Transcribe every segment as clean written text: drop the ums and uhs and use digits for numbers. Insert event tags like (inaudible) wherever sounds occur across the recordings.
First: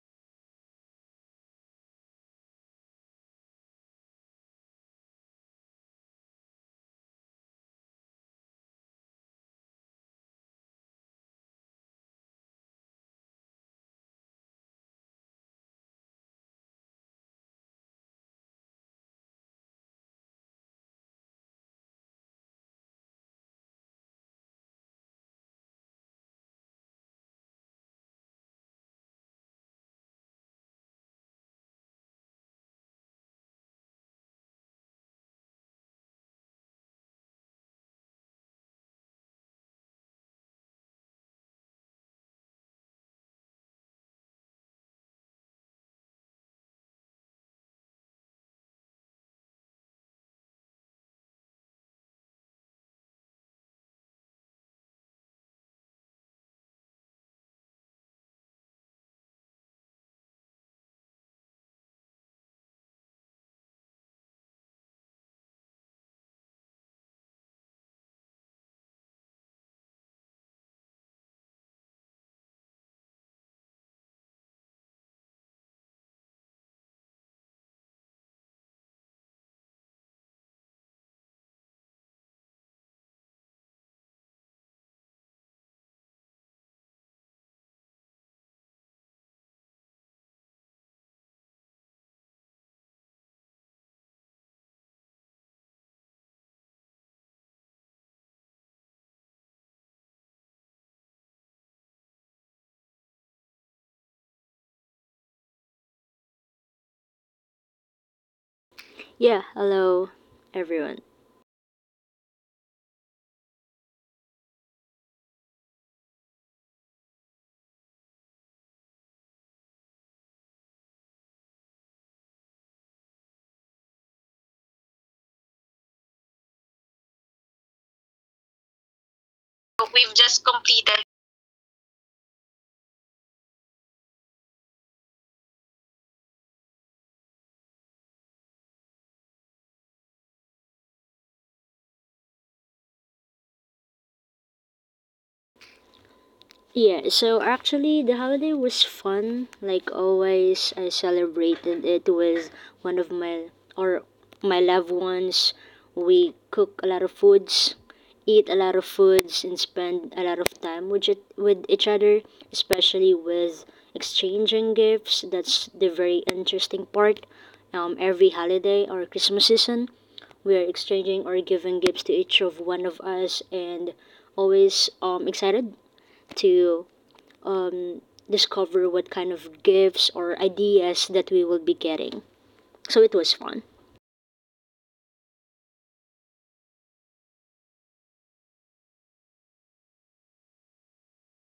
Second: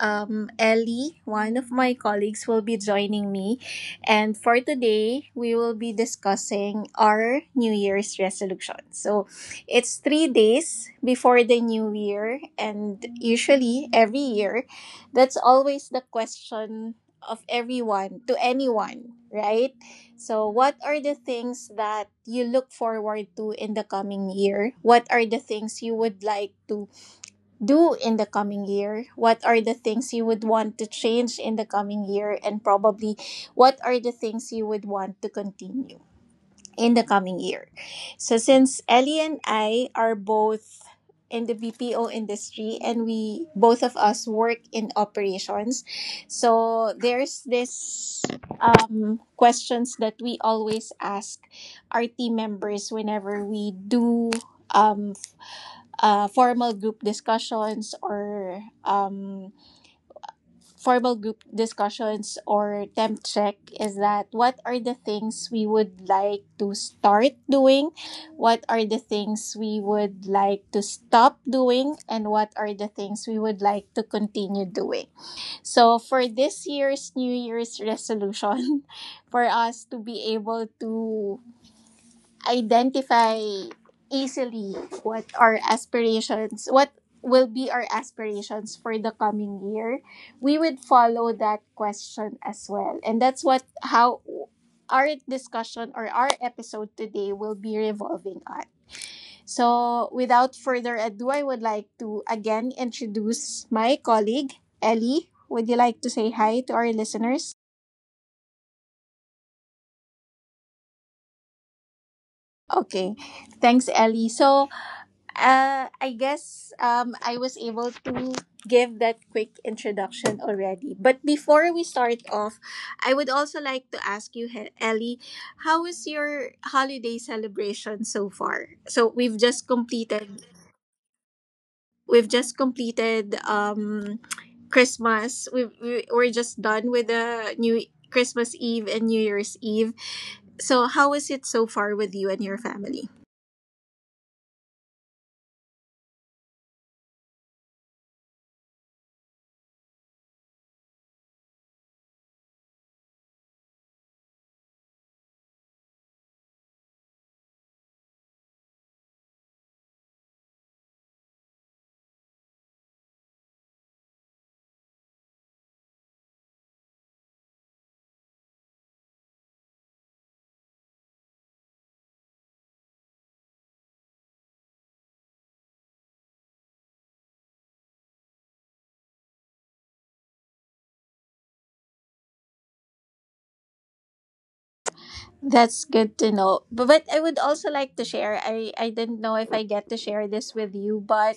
Ellie, one of my colleagues, will be joining me. And for today, we will be discussing our New Year's resolution. So it's 3 days before the new year, and usually every year, that's always the question of everyone to anyone, right? So, what are the things that you look forward to in the coming year? What are the things you would like to do in the coming year? What are the things you would want to change in the coming year? And probably, what are the things you would want to continue in the coming year? So since Ellie and I are both in the BPO industry and we both of us work in operations, so there's this questions that we always ask our team members whenever we do um, formal group discussions or formal group discussions or temp check, is that what are the things we would like to start doing, what are the things we would like to stop doing, and what are the things we would like to continue doing. So for this year's New Year's resolution, (laughs) for us to be able to identify easily what our aspirations, what will be our aspirations for the coming year, we would follow that question as well. And that's what how our discussion or our episode today will be revolving on. So, without further ado, I would like to again introduce my colleague, Ellie. Would you like to say hi to our listeners? Yeah, hello everyone. Okay. Thanks, Ellie. So, I guess I was able to give that quick introduction already. But before we start off, I would also like to ask you, Ellie, how was your holiday celebration so far? So we've just We've just completed. completed. We've just completed, Christmas. We're just done with the new Christmas Eve and New Year's Eve. So how is it so far with you and your family? Yeah, so actually the holiday was fun. Like always, I celebrated it with one of my or my loved ones. We cook a lot of foods, eat a lot of foods, and spend a lot of time with it, with each other, especially with exchanging gifts. That's the very interesting part. Every holiday or Christmas season, we are exchanging or giving gifts to each of one of us and always excited to um discover what kind of gifts or ideas that we will be getting. So it was fun. That's good to know. But I would also like to share. I didn't know if I get to share this with you, but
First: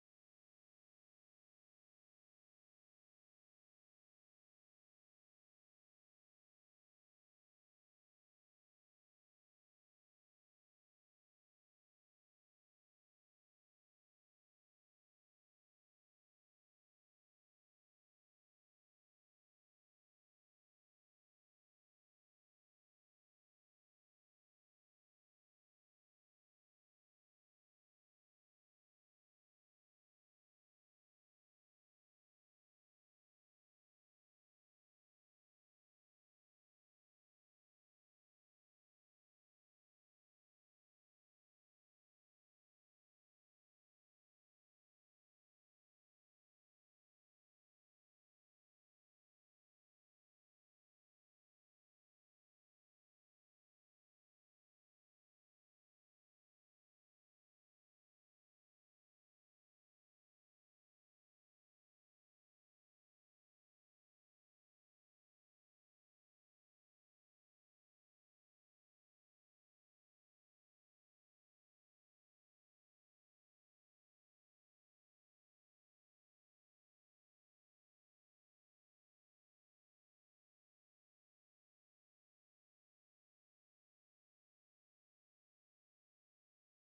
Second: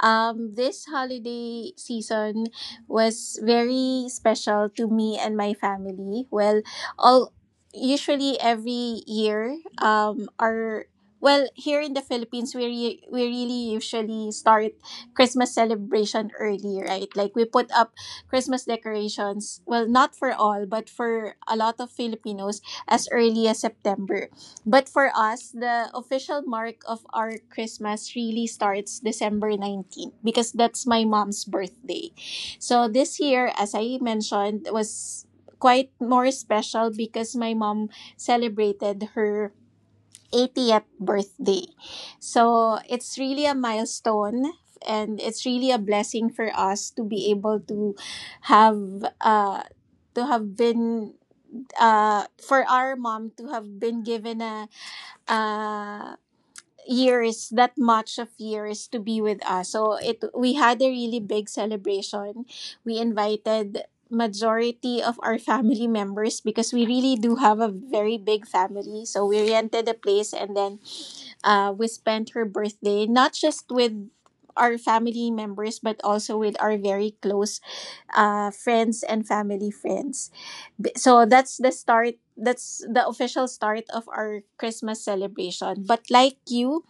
this holiday season was very special to me and my family. Well, all usually every year, our well here in the Philippines, we really usually start Christmas celebration early, right? Like we put up Christmas decorations. Well, not for all, but for a lot of Filipinos as early as September. But for us, the official mark of our Christmas really starts December 19th because that's my mom's birthday. So this year, as I mentioned, was quite more special because my mom celebrated her 80th birthday. So it's really a milestone and it's really a blessing for us to be able have uh to have been for our mom to have been given a uh, years that much of years to be with us. So it we had a really big celebration. We invited majority of our family members because we really do have a very big family. So we rented a place and then we spent her birthday not just with our family members but also with our very close friends and family friends. So that's the start. That's the official start of our Christmas celebration. But like you,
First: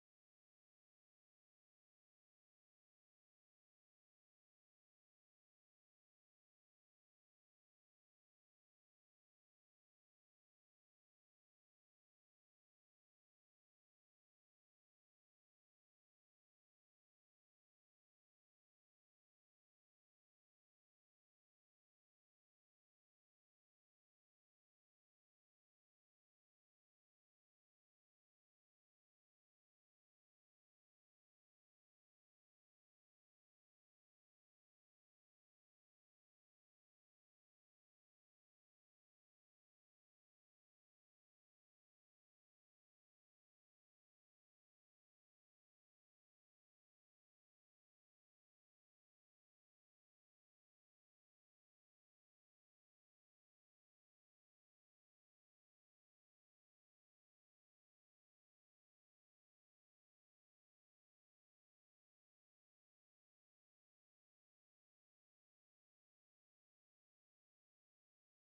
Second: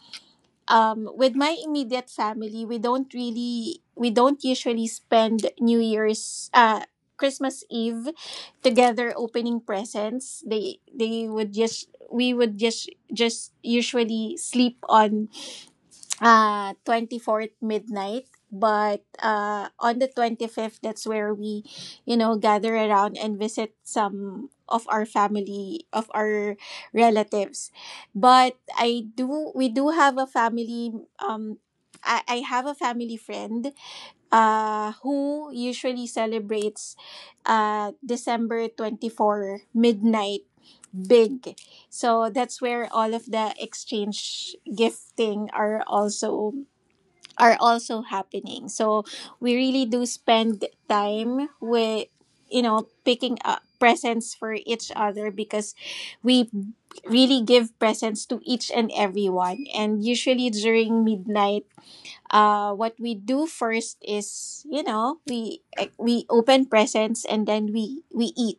with my immediate family, we don't usually spend Christmas Eve together opening presents. They would just we would just usually sleep on 24th midnight, but on the 25th that's where we, you know, gather around and visit some of our relatives. But I do we do have a family, um I have a family friend who usually celebrates december 24th midnight, big. So that's where all of the exchange gifting are also happening. So we really do spend time with, you know, picking up presents for each other because we really give presents to each and everyone. And usually during midnight, what we do first is, you know, we open presents and then we eat.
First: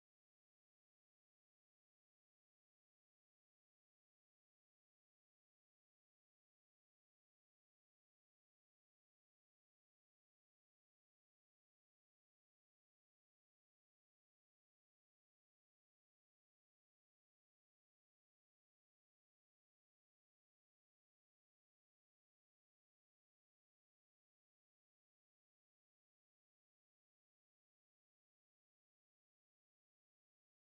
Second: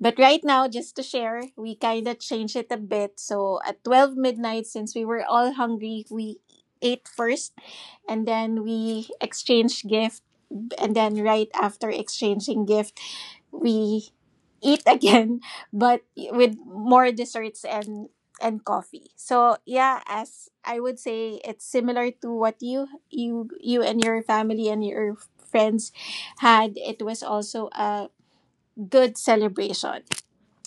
But right now, just to share, we kind of changed it a bit. So at 12 midnight, since we were all hungry, we ate first, and then we exchanged gifts, and then right after exchanging gift we eat again (laughs) but with more desserts and coffee. So yeah, as I would say, it's similar to what you and your family and your friends had. It was also a good celebration.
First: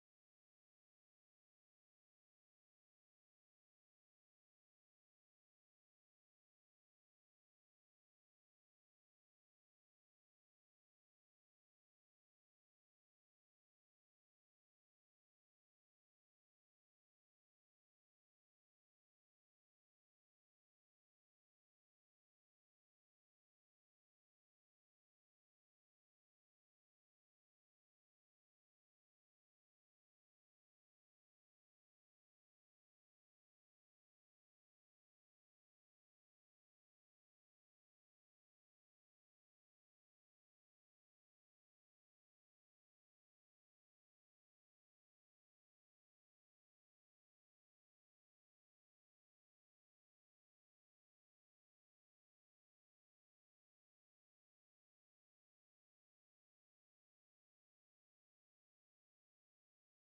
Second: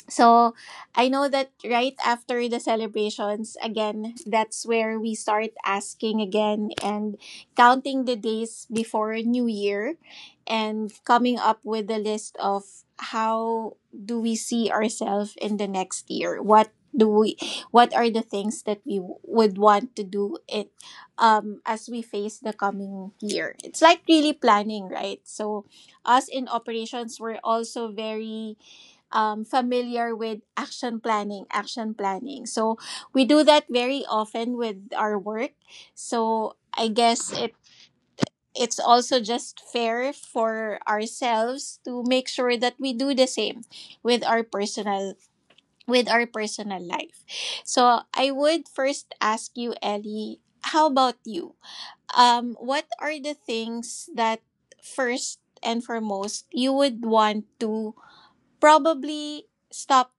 So I know that right after the celebrations, again, that's where we start asking again and counting the days before New Year and coming up with a list of how do we see ourselves in the next year? What do we What are the things that we would want to do it as we face the coming year? It's like really planning, right? So us in operations were also very familiar with action planning. So we do that very often with our work. So I guess it's also just fair for ourselves to make sure that we do the same with our personal with our personal life. So I would first ask you, Ellie, how about you? What are the things that first and foremost you would want to probably stop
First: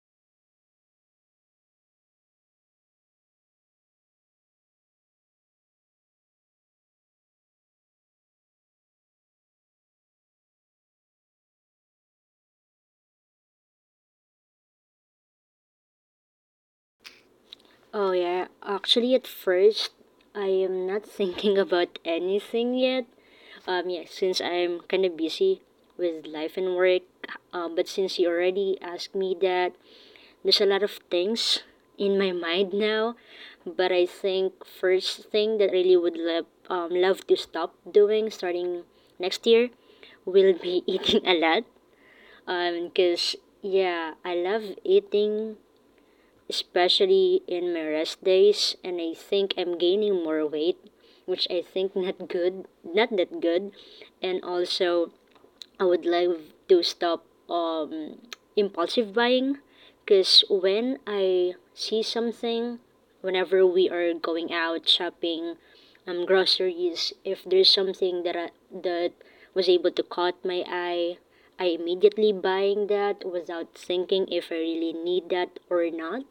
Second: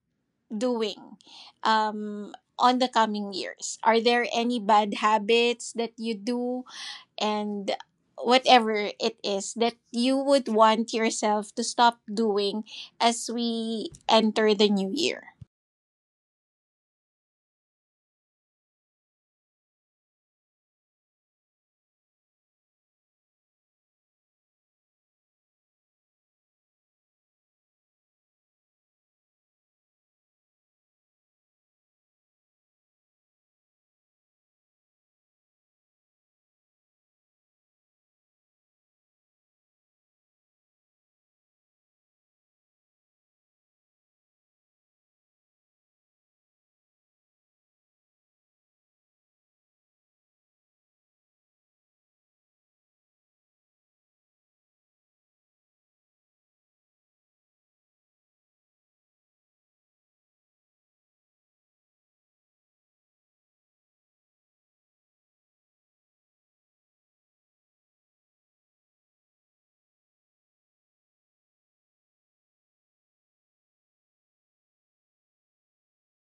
doing um, on the coming years? Are there any bad habits that you do and whatever it is that you would want yourself to stop doing as we enter the new year? Oh yeah, actually at first I am not (laughs) thinking about anything yet. Yeah, since I'm kind of busy with life and work. But since you already asked me that, there's a lot of things in my mind now, but I think first thing that I really would love love to stop doing starting next year will be (laughs) eating a lot. Cause yeah, I love eating, especially in my rest days, and I think I'm gaining more weight, which I think not good, not that good, and also I would love to stop um impulsive buying because when I see something, whenever we are going out shopping, groceries, if there's something that was able to caught my eye, I immediately buying that without thinking if I really need that or not.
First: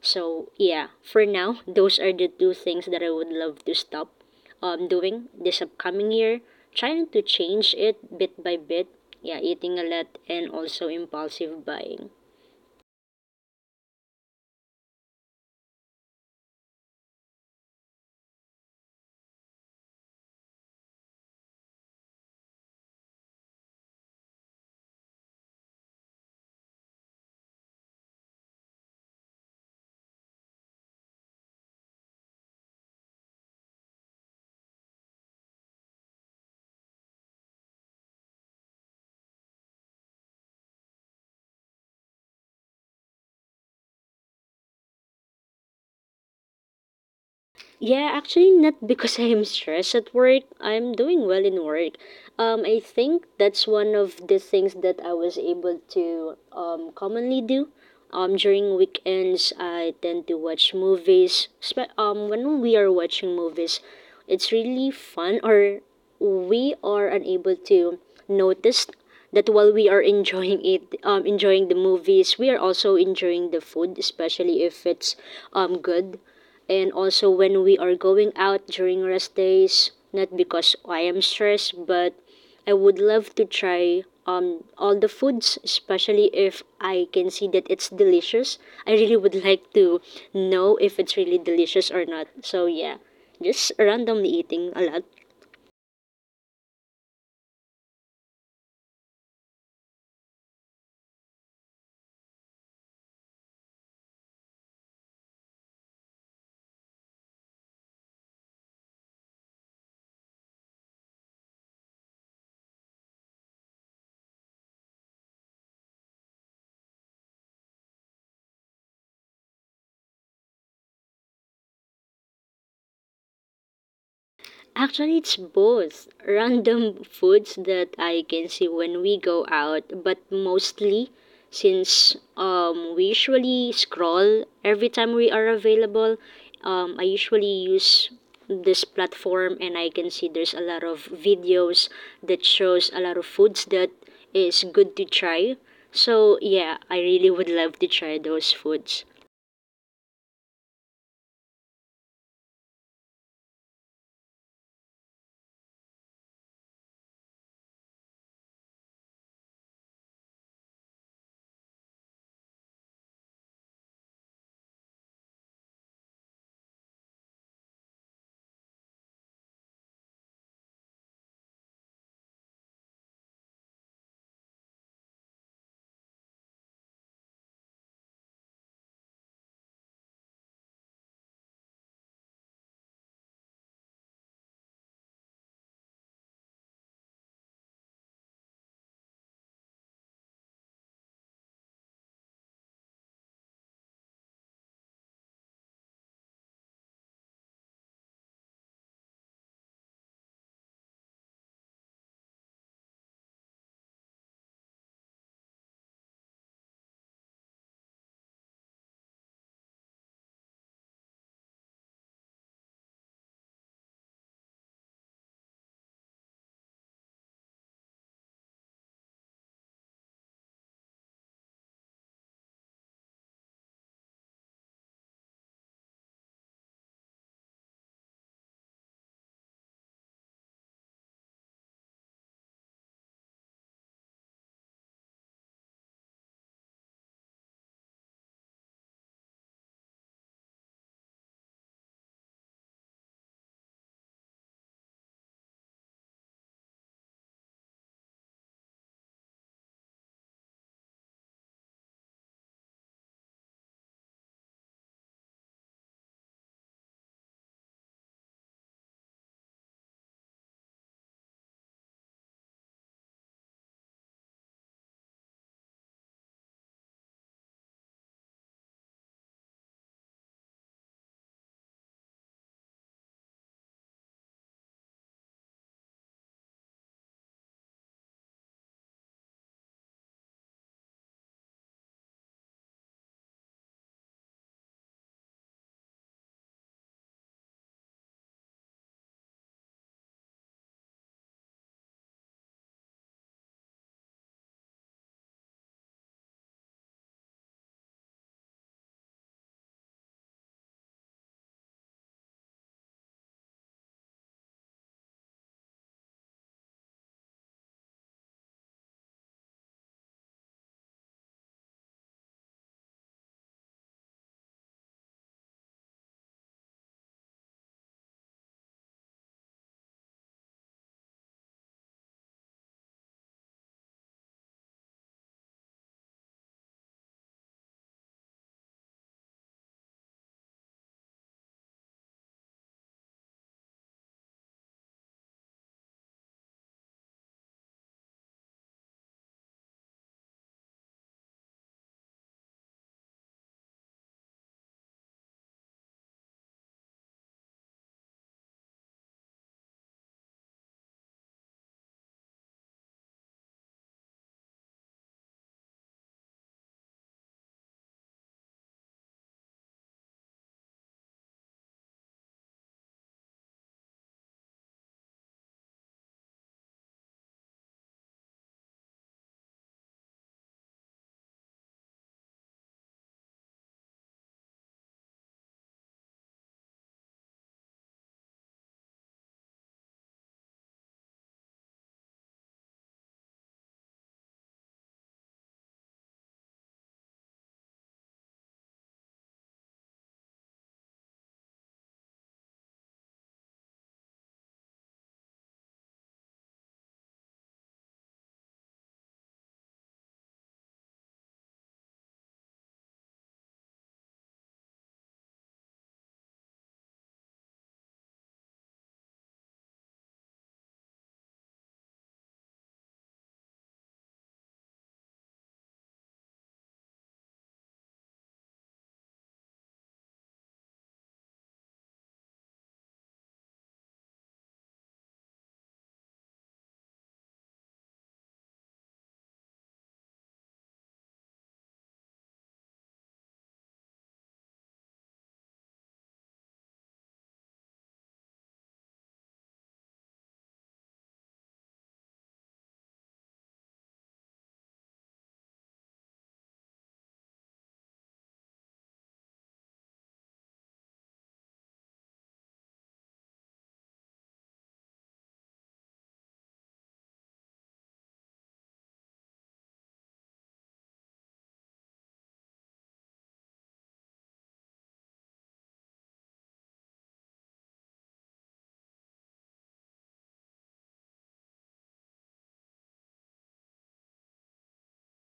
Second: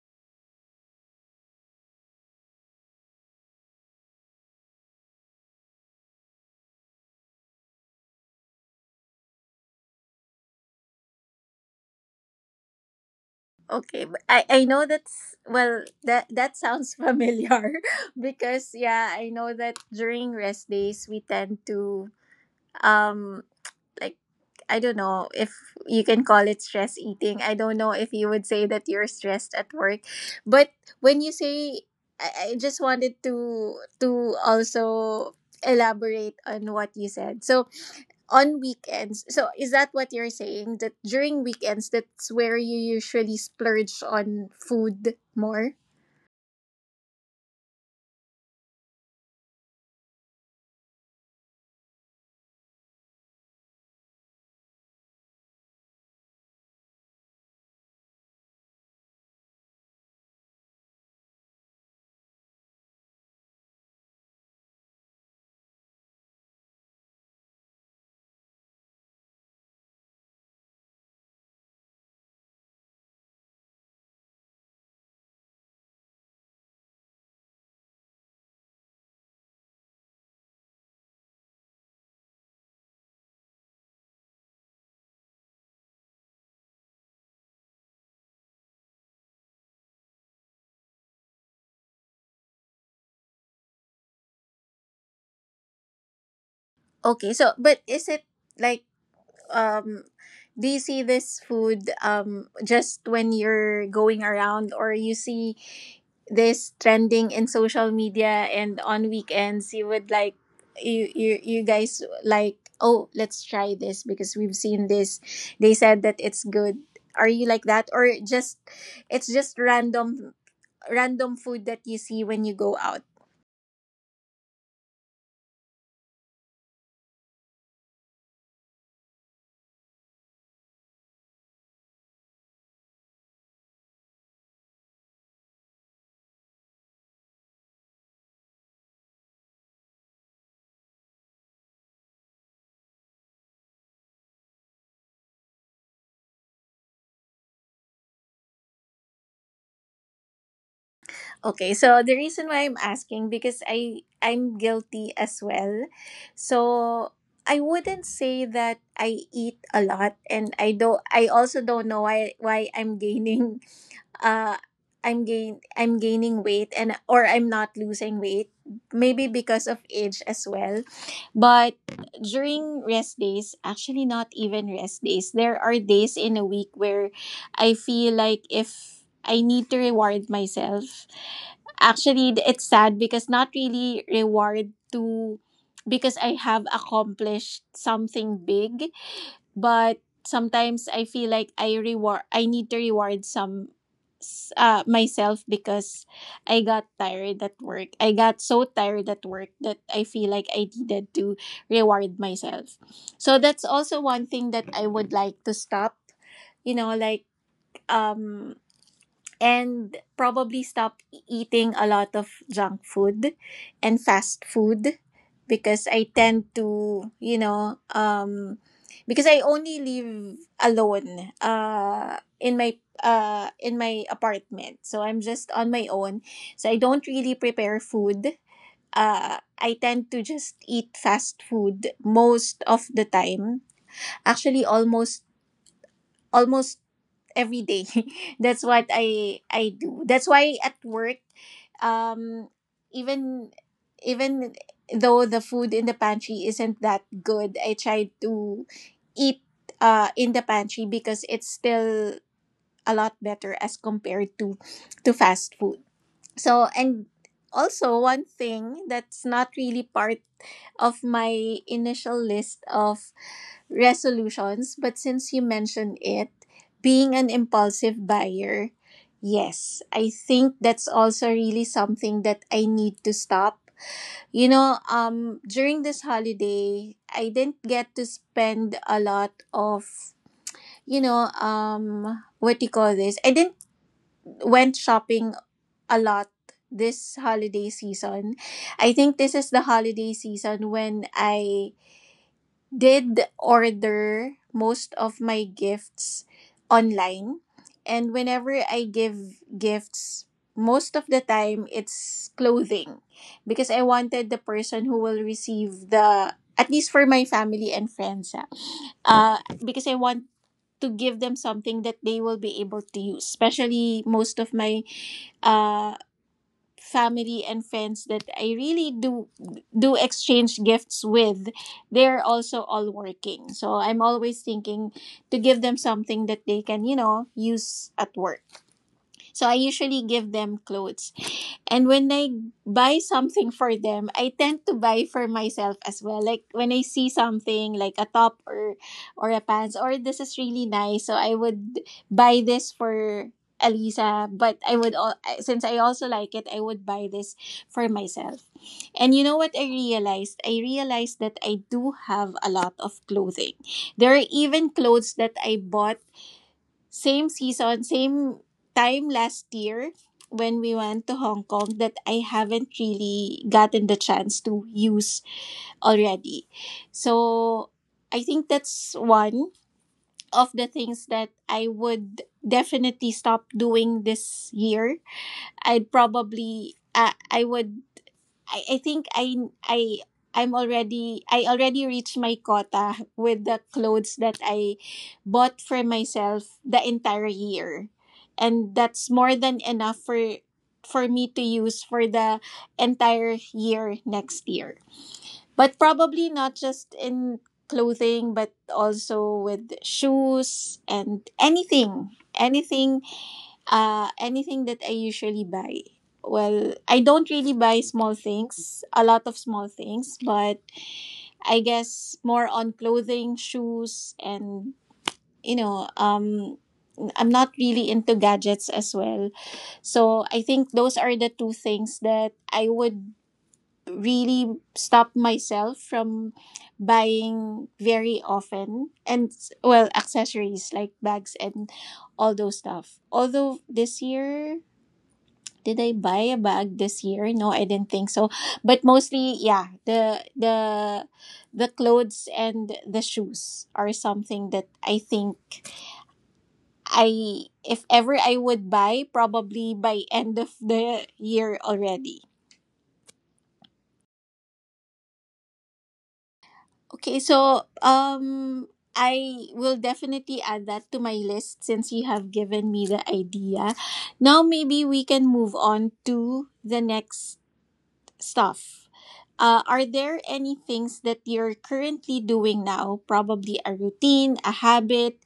So yeah, for now, those are the two things that I would love to stop doing this upcoming year. Trying to change it bit by bit. Yeah, eating a lot and also impulsive buying. Okay, but I know that's well, that that sounds familiar. (laughs) Because yeah, I know that during rest days we tend to um like I don't know if you can call it stress eating. I don't know if you would say that you're stressed at work. But when you say, I just wanted to also elaborate on what you said. So on weekends, so is that what you're saying? That during weekends that's where you usually splurge on food more? Yeah, actually not (laughs) because I am stressed at work. I'm doing well in work. I think that's one of the things that I was able to commonly do. During weekends, I tend to watch movies. When we are watching movies, it's really fun or we are unable to notice that while we are (laughs) enjoying the movies, we are also enjoying the food, especially if it's good. And also when we are going out during rest days, not because I am stressed, but I would love to try all the foods, especially if I can see that it's delicious. I really would (laughs) like to know if it's really delicious or not. So yeah, just randomly eating a lot. Okay, so but is it like, um do you see this food, just when you're going around, or you see this trending in social media and on weekends you would like, you guys like, oh, let's try this because we've seen this, they said that it's good? Are you like that, or just it's just random food that you see when you go out? Actually, it's both random foods that I can see when we go out, but mostly since we usually scroll every time we are available, I usually use this platform and I can see there's a lot of videos that shows a lot of foods that is good to try. So yeah, I really would love to try those foods. Okay, so the reason why I'm asking, because I'm guilty as well. So I wouldn't say that I eat a lot, and I also don't know why I'm gaining, uh I'm gaining weight, and or I'm not losing weight, maybe because of age as well. But during rest days, actually not even rest days, there are days in a week where I feel like if I need to reward myself. Actually, it's sad because not really reward to because I have accomplished something big, but sometimes I feel like I need to reward myself because I got tired at work. I got so tired at work that I feel like I needed to reward myself. So that's also one thing that I would like to stop. You know, like, um and probably stop eating a lot of junk food and fast food because I tend to, you know, because I only live alone in my apartment. So I'm just on my own. So I don't really prepare food. I tend to just eat fast food most of the time. Actually, almost every day. (laughs) That's what I do. That's why at work, um, even even though the food in the pantry isn't that good, I try to eat in the pantry because it's still a lot better as compared to fast food. So and also one thing that's not really part of my initial list of resolutions, but since you mentioned it, being an impulsive buyer, yes, I think that's also really something that I need to stop. You know, during this holiday, I didn't get to spend a lot of, you know, what do you call this? I didn't went shopping a lot this holiday season. I think this is the holiday season when I did order most of my gifts online. And whenever I give gifts, most of the time it's clothing because I wanted the person who will receive the, at least for my family and friends, uh because I want to give them something that they will be able to use. Especially most of my uh, family and friends that I really do exchange gifts with, they're also all working. So I'm always thinking to give them something that they can, use at work. So I usually give them clothes. And when I buy something for them, I tend to buy for myself as well. Like when I see something like a top or a pants or this is really nice, so I would buy this for Alisa, but I would all since I also like it, I would buy this for myself. And you know what I realized? I realized that I do have a lot of clothing. There are even clothes that I bought same season, same time last year when we went to Hong Kong that I haven't really gotten the chance to use already. So I think that's one of the things that I would definitely stop doing this year. I'd probably I would I think I I'm already I already reached my quota with the clothes that I bought for myself the entire year. And that's more than enough for me to use for the entire year next year. But probably not just in clothing but also with shoes and anything that I usually buy. Well, I don't really buy small things, a lot of small things, but I guess more on clothing, shoes, and you know, um, I'm not really into gadgets as well. So I think those are the two things that I would really stop myself from buying very often and well accessories like bags and all those stuff although this year did I buy a bag this year? No, I didn't think so. But mostly, yeah, the clothes and the shoes are something that I think I if ever I would buy probably by end of the year already. Okay, so I will definitely add that to my list since you have given me the idea. Now maybe we can move on to the next stuff. Are there any things that you're currently doing now, probably a routine, a habit,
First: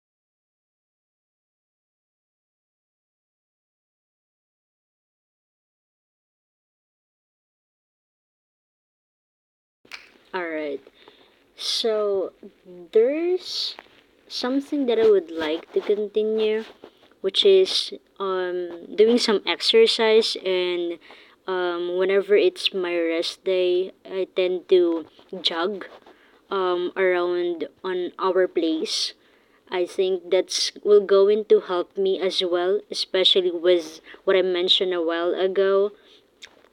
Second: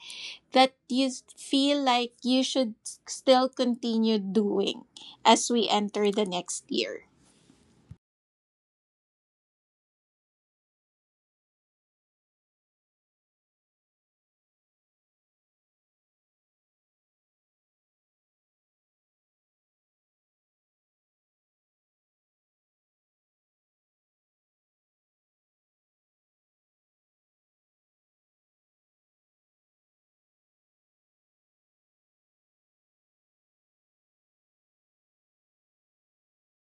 that you feel like you should still continue doing as we enter the next year? All right. So there's something that I would like to continue, which is doing some exercise. And whenever it's my rest day, I tend to jog around on our place. I think that's will going to help me as well, especially with what I mentioned a while ago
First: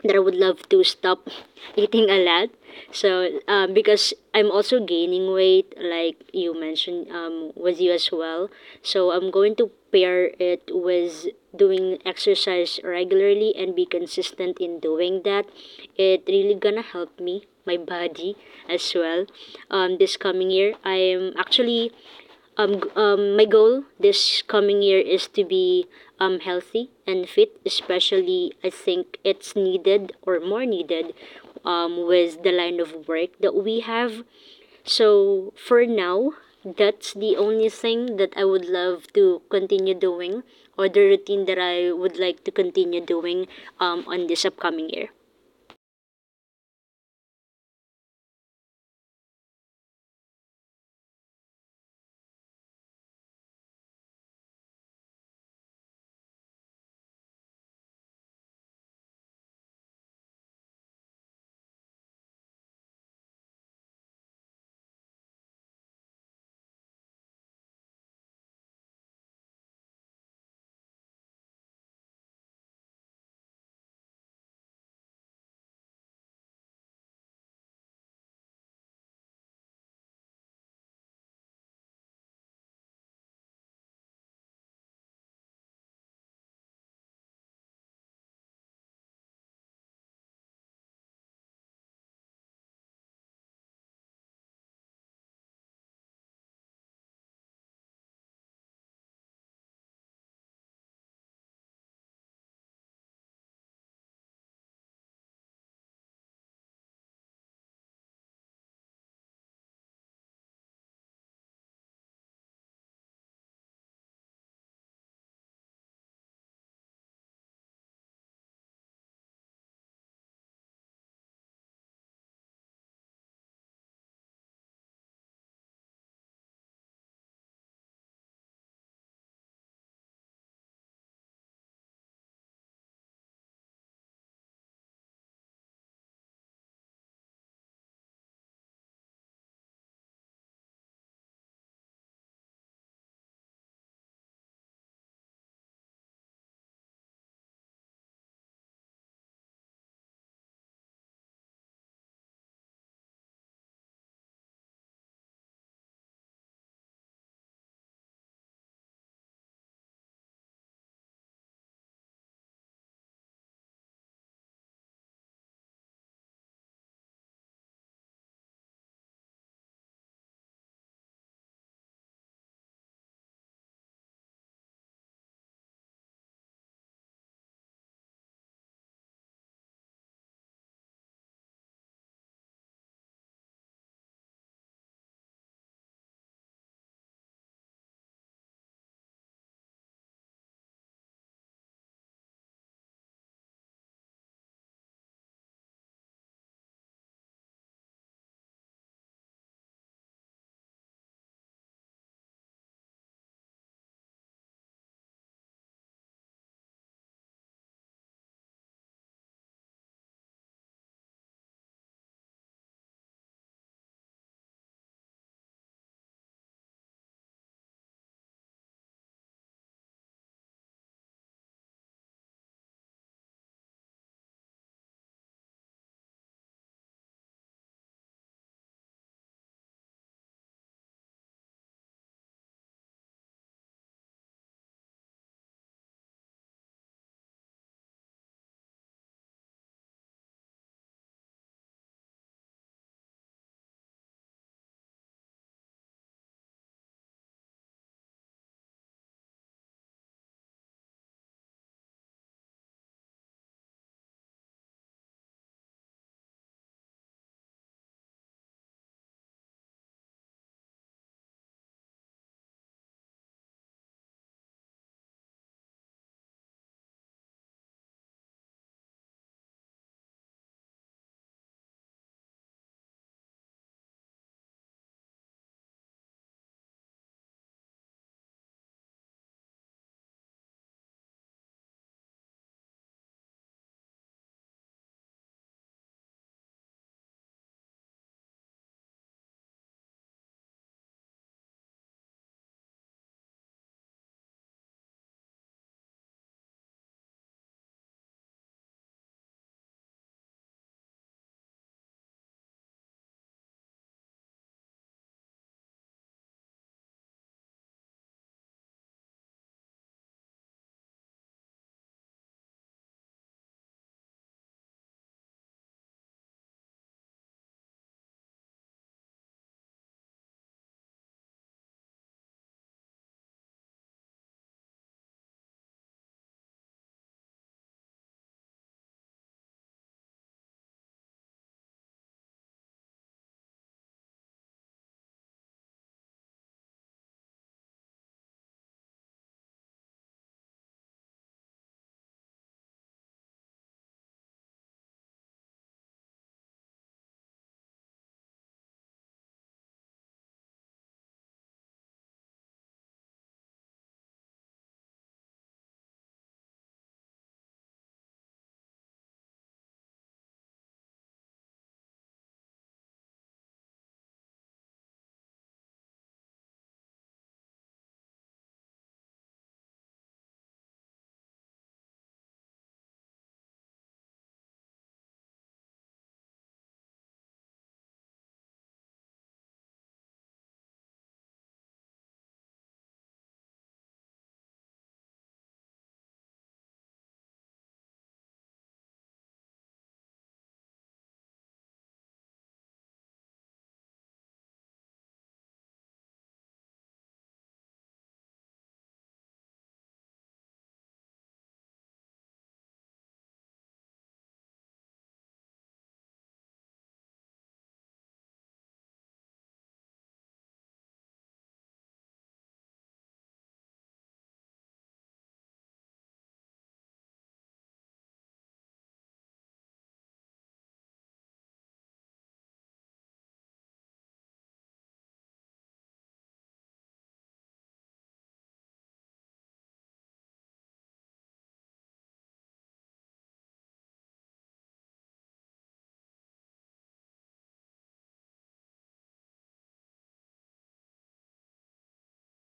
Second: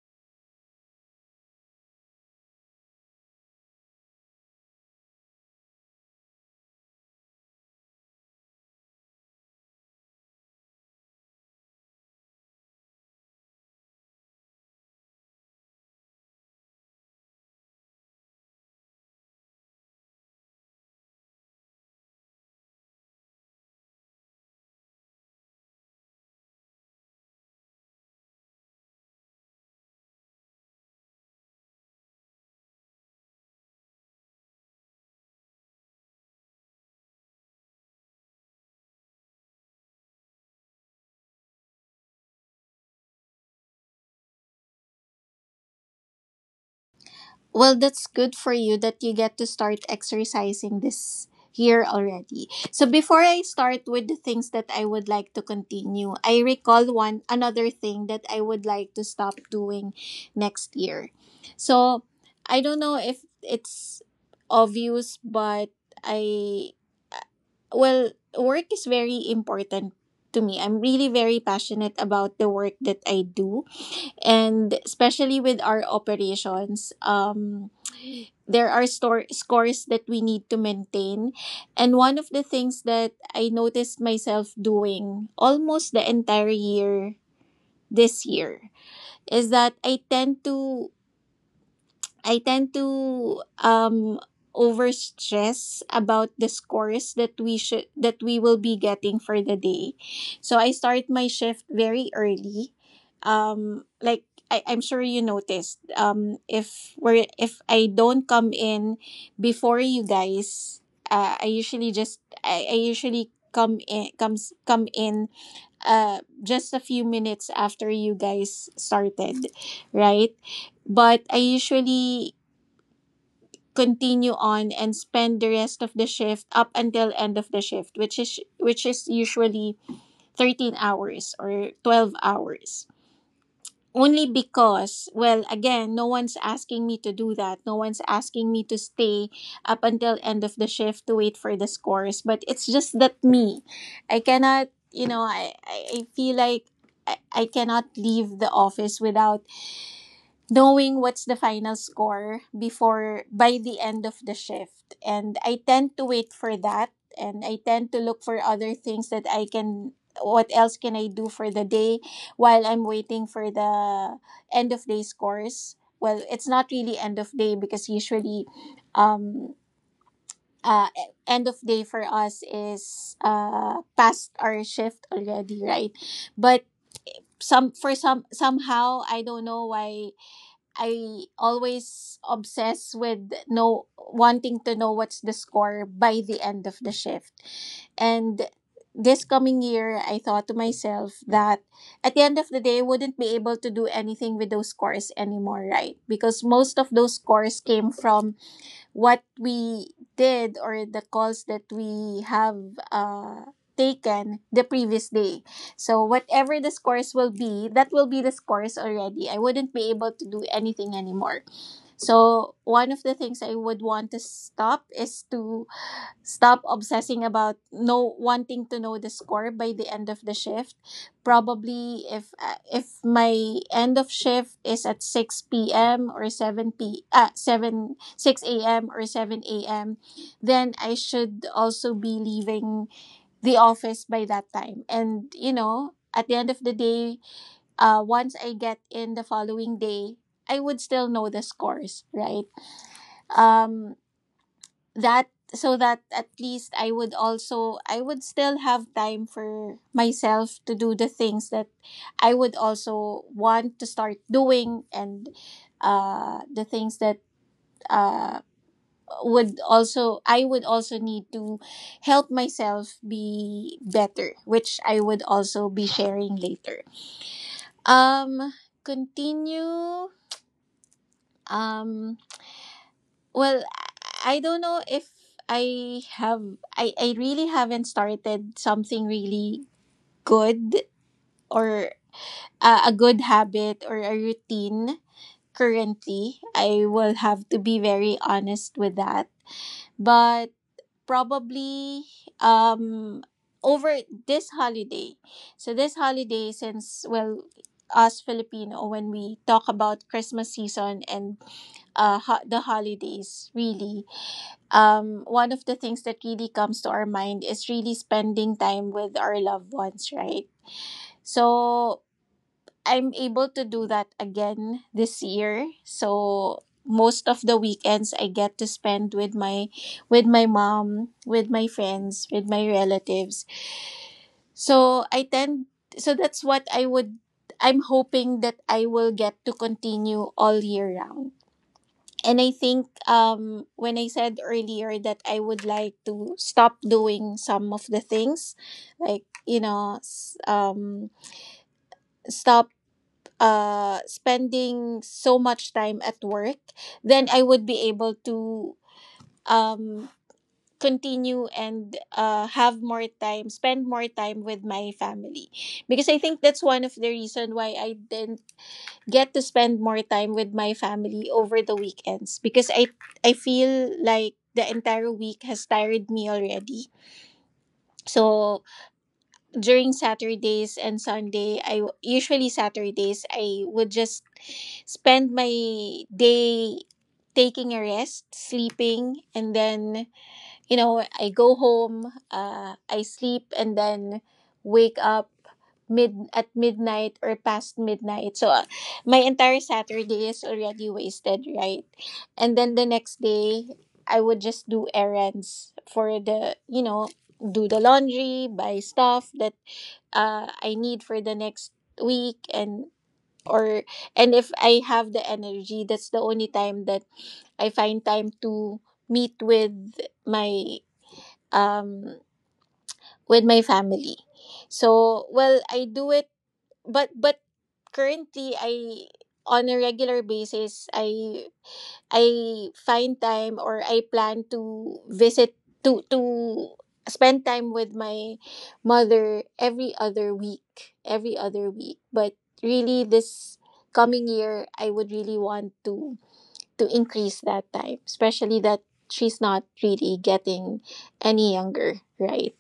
that I would love to stop (laughs) eating a lot. So because I'm also gaining weight, like you mentioned, with you as well. So I'm going to pair it with doing exercise regularly and be consistent in doing that. It really gonna help me my body as well. This coming year, I am actually, my goal this coming year is to be healthy and fit, especially I think it's needed or more needed with the line of work that we have. So for now, that's the only thing that I would love to continue doing or the routine that I would like to continue doing on this upcoming year. Well, that's good for you that you get to start exercising this year already. So before I start with the things that I would like to continue, I recall one another thing that I would like to stop doing next year. So I don't know if it's obvious, but I well, work is very important to me. I'm really very passionate about the work that I do and especially with our operations. There are store scores that we need to maintain and one of the things that I noticed myself doing almost the entire year this year is that I tend to um overstress about the scores that we should that we will be getting for the day. So I start my shift very early. Like I'm sure you noticed. If we're if I don't come in before you guys, I usually just I usually come in just a few minutes after you guys started, right? But I usually continue on and spend the rest of the shift up until end of the shift which is usually 13 hours or 12 hours only because well again no one's asking me to do that, no one's asking me to stay up until end of the shift to wait for the scores, but it's just that me, I cannot I feel like I cannot leave the office without knowing what's the final score before by the end of the shift. And I tend to wait for that and I tend to look for other things that I can, what else can I do for the day while I'm waiting for the end of day scores. Well, it's not really end of day because usually um end of day for us is past our shift already, right? But some for some somehow I don't know why I always obsess with no wanting to know what's the score by the end of the shift. And this coming year, I thought to myself that at the end of the day, I wouldn't be able to do anything with those scores anymore, right? Because most of those scores came from what we did or the calls that we have uh, taken the previous day. So whatever the scores will be, that will be the scores already. I wouldn't be able to do anything anymore. So one of the things I would want to stop is to stop obsessing about no wanting to know the score by the end of the shift. Probably if my end of shift is at 6 p.m. or 7 p 7 6 a.m. or 7 a.m., then I should also be leaving the office by that time. And you know, at the end of the day, once I get in the following day, I would still know the scores, right? Um, that so that at least I would also I would still have time for myself to do the things that I would also want to start doing and the things that uh would also I would also need to help myself be better, which I would also be sharing later. Um continue um Well, I don't know if I have I really haven't started something really good or a good habit or a routine currently. I will have to be very honest with that. But probably um over this holiday. So this holiday, since well, us Filipino, when we talk about Christmas season and the holidays, really, one of the things that really comes to our mind is really spending time with our loved ones, right? So I'm able to do that again this year. So most of the weekends I get to spend with my mom, with my friends, with my relatives. So I tend so that's what I would, I'm hoping that I will get to continue all year round. And I think when I said earlier that I would like to stop doing some of the things, like, you know, s- stop spending so much time at work, then I would be able to um, continue and have more time, spend more time with my family. Because I think that's one of the reason why I didn't get to spend more time with my family over the weekends because I feel like the entire week has tired me already. So during Saturdays and Sunday, usually Saturdays I would just spend my day taking a rest, sleeping, and then you know, I go home, I sleep, and then wake up midnight or past midnight. So my entire Saturday is already wasted, right? And then the next day, I would just do errands for the, you know, do the laundry, buy stuff that I need for the next week, and or and if I have the energy, that's the only time that I find time to meet my um with my family. So well I do it, but currently I, on a regular basis, I find time or I plan to visit to spend time with my mother every other week, every other week. But really this coming year I would really want to increase that time, especially that she's not really getting any younger, right?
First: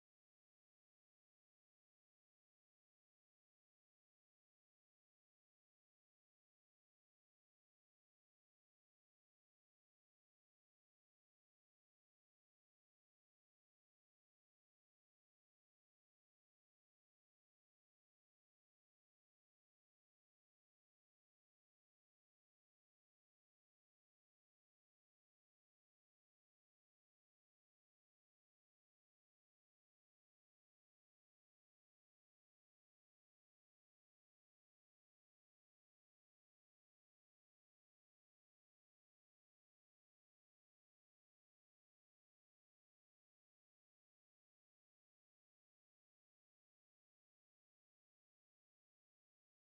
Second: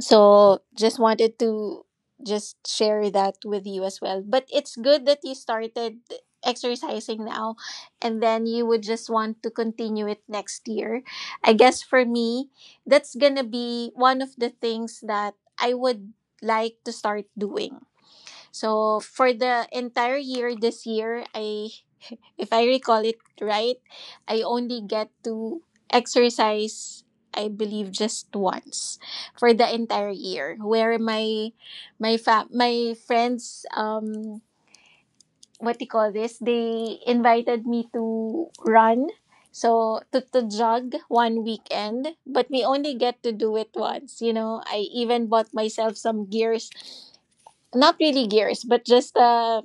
So just wanted to just share that with you as well. But it's good that you started exercising now and then you would just want to continue it next year. I guess for me, that's going to be one of the things that I would like to start doing. So for the entire year this year, I if I recall it right, I only get to exercise I believe just once for the entire year where my my friends what do you call this, they invited me to run, so to jog one weekend, but we only get to do it once. You know, I even bought myself some gears, not really gears but just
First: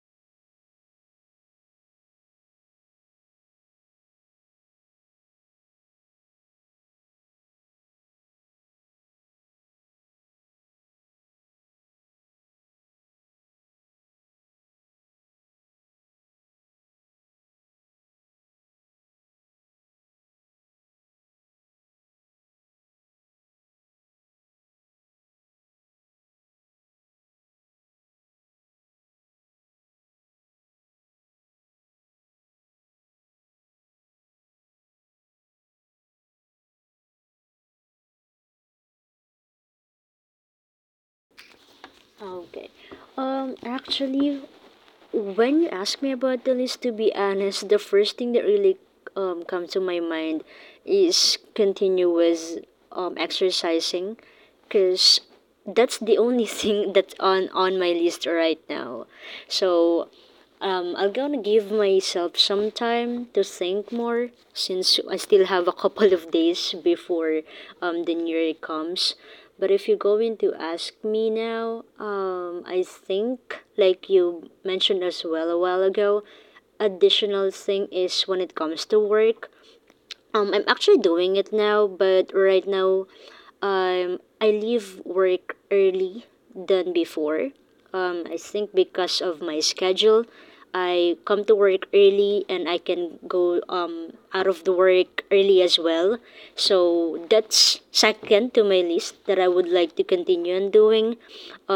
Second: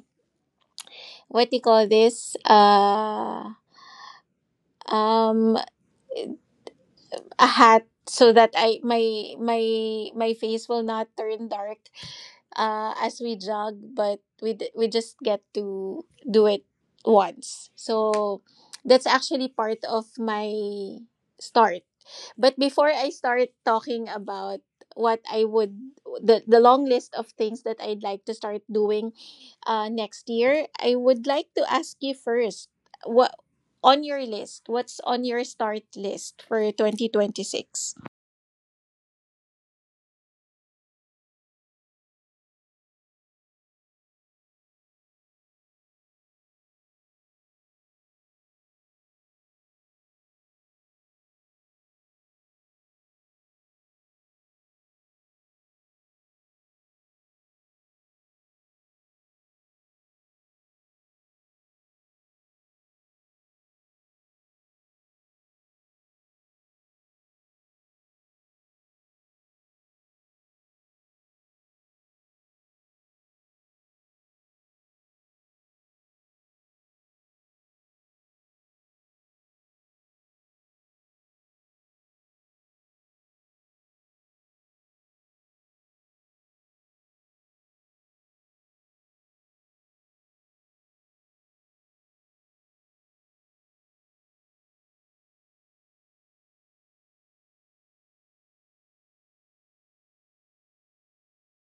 what do you call this um a hat so that I my face will not turn dark as we jog, but we just get to do it once. So that's actually part of my start. But before I start talking about what I would, the long list of things that I'd like to start doing next year, I would like to ask you first what, on your list, what's on your start list for 2026? Okay. Actually, when you ask me about the list, to be honest, the first thing that really comes to my mind is continuous exercising, because that's the only (laughs) thing that's on my list right now. So I'm gonna give myself some time to think more since I still have a couple of days before the new year comes. But if you're going to ask me now, I think, like you mentioned as well a while ago, additional thing is when it comes to work, I'm actually doing it now, but right now, I leave work early than before. I think because of my schedule, I come to work early and I can go out of the work early as well. So that's second to my list that I would like to continue on doing.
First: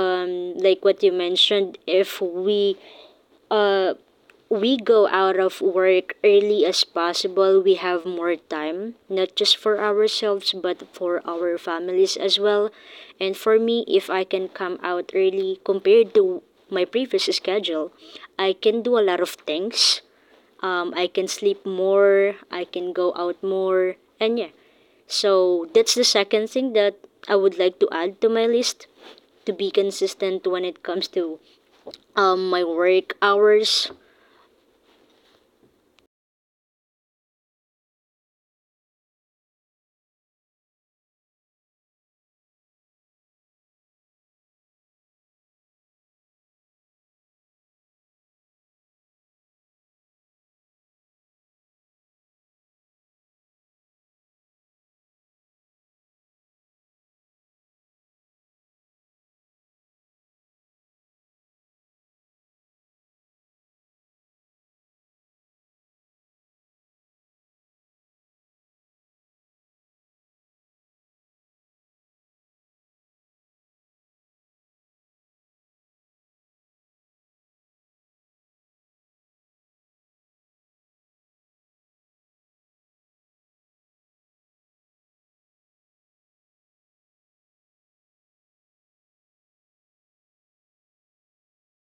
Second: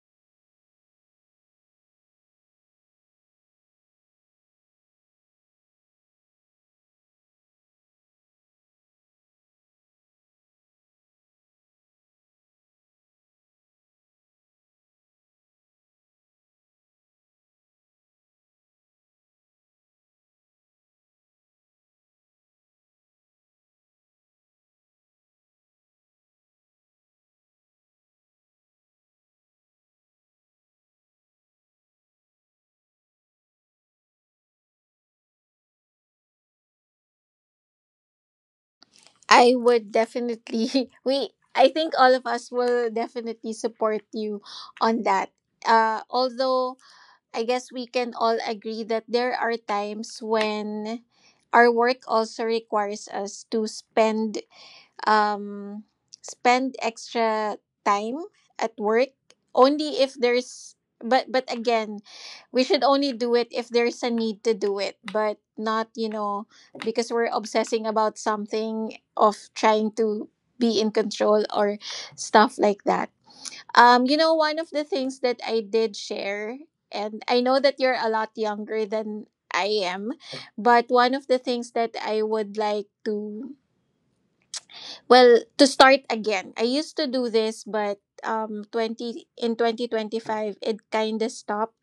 Like what you mentioned, if we go out of work early as possible, we have more time, not just for ourselves, but for our families as well. And for me, if I can come out early compared to my previous schedule, I can do a lot of things. I can sleep more, I can go out more, and yeah. So that's the second thing that I would like to add to my list, to be consistent when it comes to my work hours. I would definitely (laughs) we I think all of us will definitely support you on that. Although I guess we can all agree that there are times when our work also requires us to spend um spend extra time at work only if there's, but again, we should only do it if there's a need to do it, but not because we're obsessing about something of trying to be in control or stuff like that. One of the things that I did share, and I know that you're a lot younger than I am, but one of the things that I would like to, well, to start again. I used to do this, but 20 in 2025, it kind of stopped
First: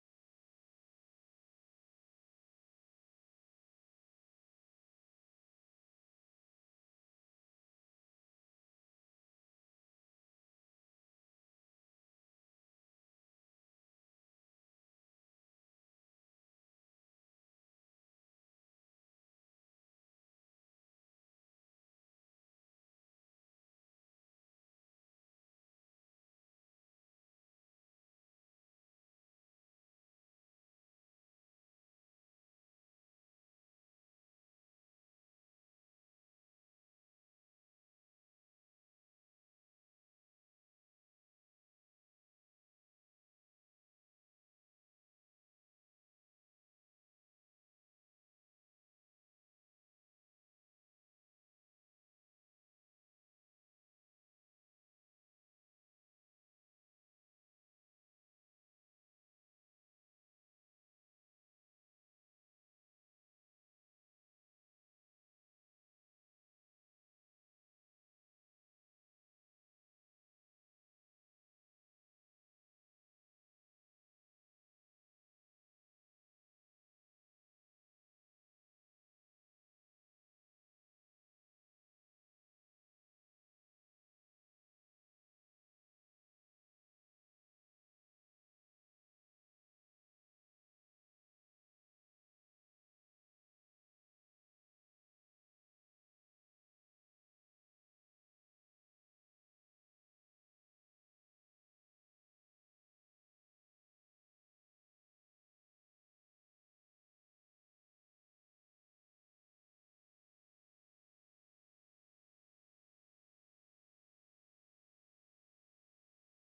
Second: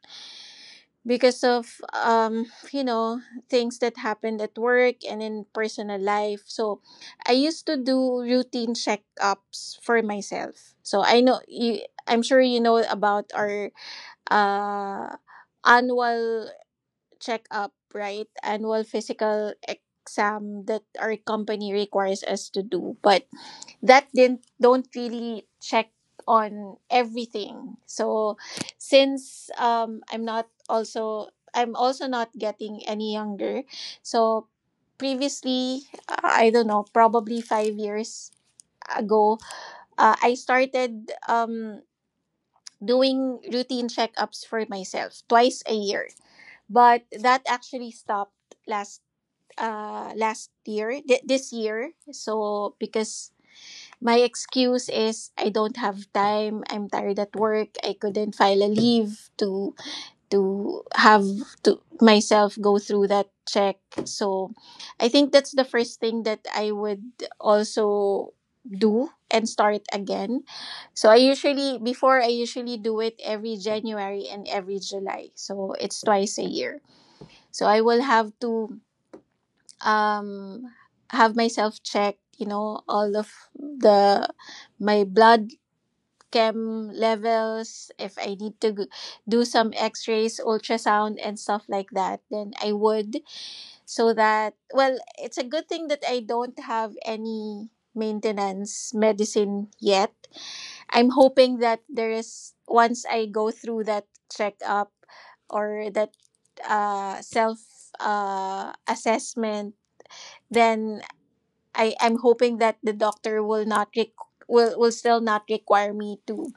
because of, you know, things that happened at work and in personal life. So I used to do routine checkups for myself. So I know you, I'm sure you know about our uh, annual checkup, right? Annual physical exam that our company requires us to do, but that didn't don't really check on everything. So since I'm not also I'm also not getting any younger, so previously, I don't know, probably 5 years ago, I started doing routine checkups for myself twice a year, but that actually stopped last, last year, this year. So because my excuse is I don't have time, I'm tired at work, I couldn't file a leave to have to myself go through that check. So I think that's the first thing that I would also do and start again. So I usually before I usually do it every January and every July, so it's twice a year. So I will have to, um, have myself checked, you know, all of the my blood chem levels. If I need to do some X-rays, ultrasound, and stuff like that, then I would. So that, well, it's a good thing that I don't have any maintenance medicine yet. I'm hoping that there is once I go through that checkup or that self assessment, then I'm hoping that the doctor will not will still not require me to,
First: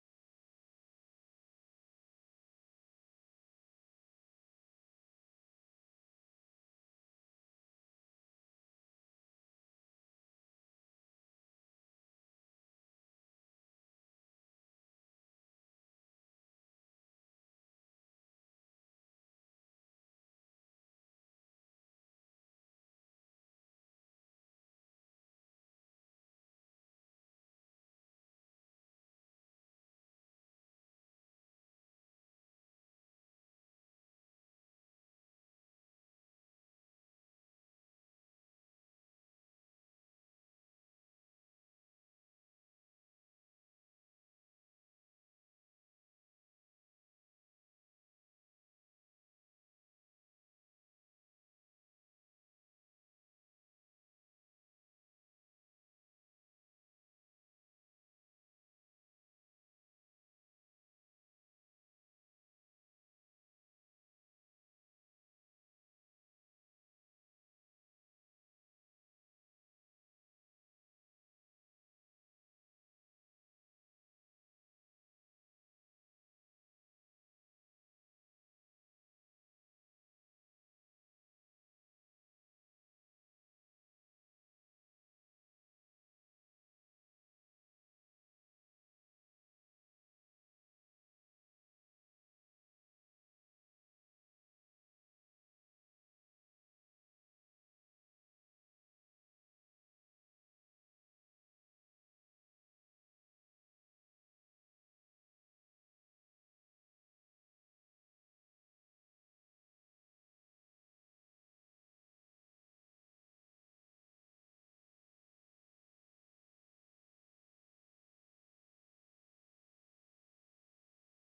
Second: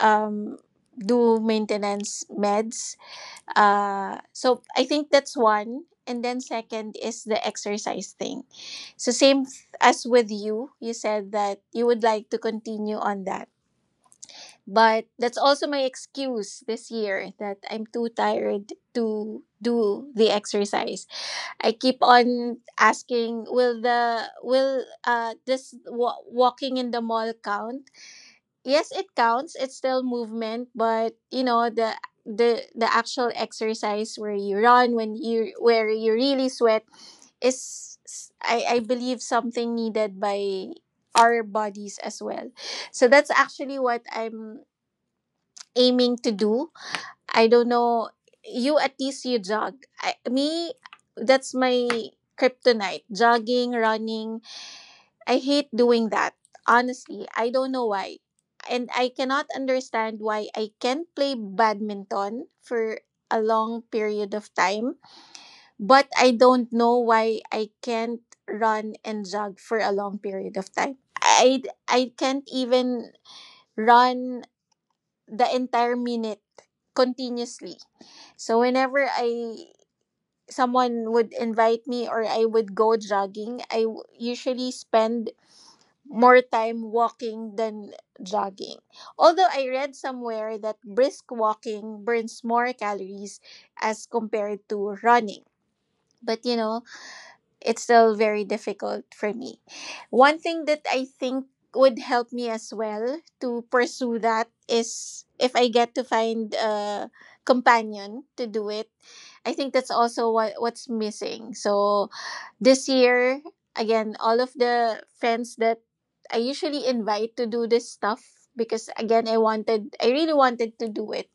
um, do maintenance meds. So I think that's one. And then second is the exercise thing. So same as with you, you said that you would like to continue on that, but that's also my excuse this year that I'm too tired to do the exercise. I keep on asking, will the will this walking in the mall count? Yes, it counts. It's still movement, but you know the actual exercise where you run when you where you really sweat is I believe something needed by our bodies as well. So that's actually what I'm aiming to do. I don't know. You at least you jog. I, me, that's my kryptonite. Jogging, running. I hate doing that. Honestly, I don't know why. And I cannot understand why I can play badminton for a long period of time, but I don't know why I can't run and jog for a long period of time. I can't even run the entire minute continuously. So whenever I someone would invite me or I would go jogging, I usually spend more time walking than jogging. Although I read somewhere that brisk walking burns more calories as compared to running. But you know, it's still very difficult for me. One thing that I think would help me as well to pursue that is if I get to find a companion to do it. I think that's also what what's missing. So this year, again, all of the friends that I usually invite to do this stuff because again I wanted I really wanted to do it,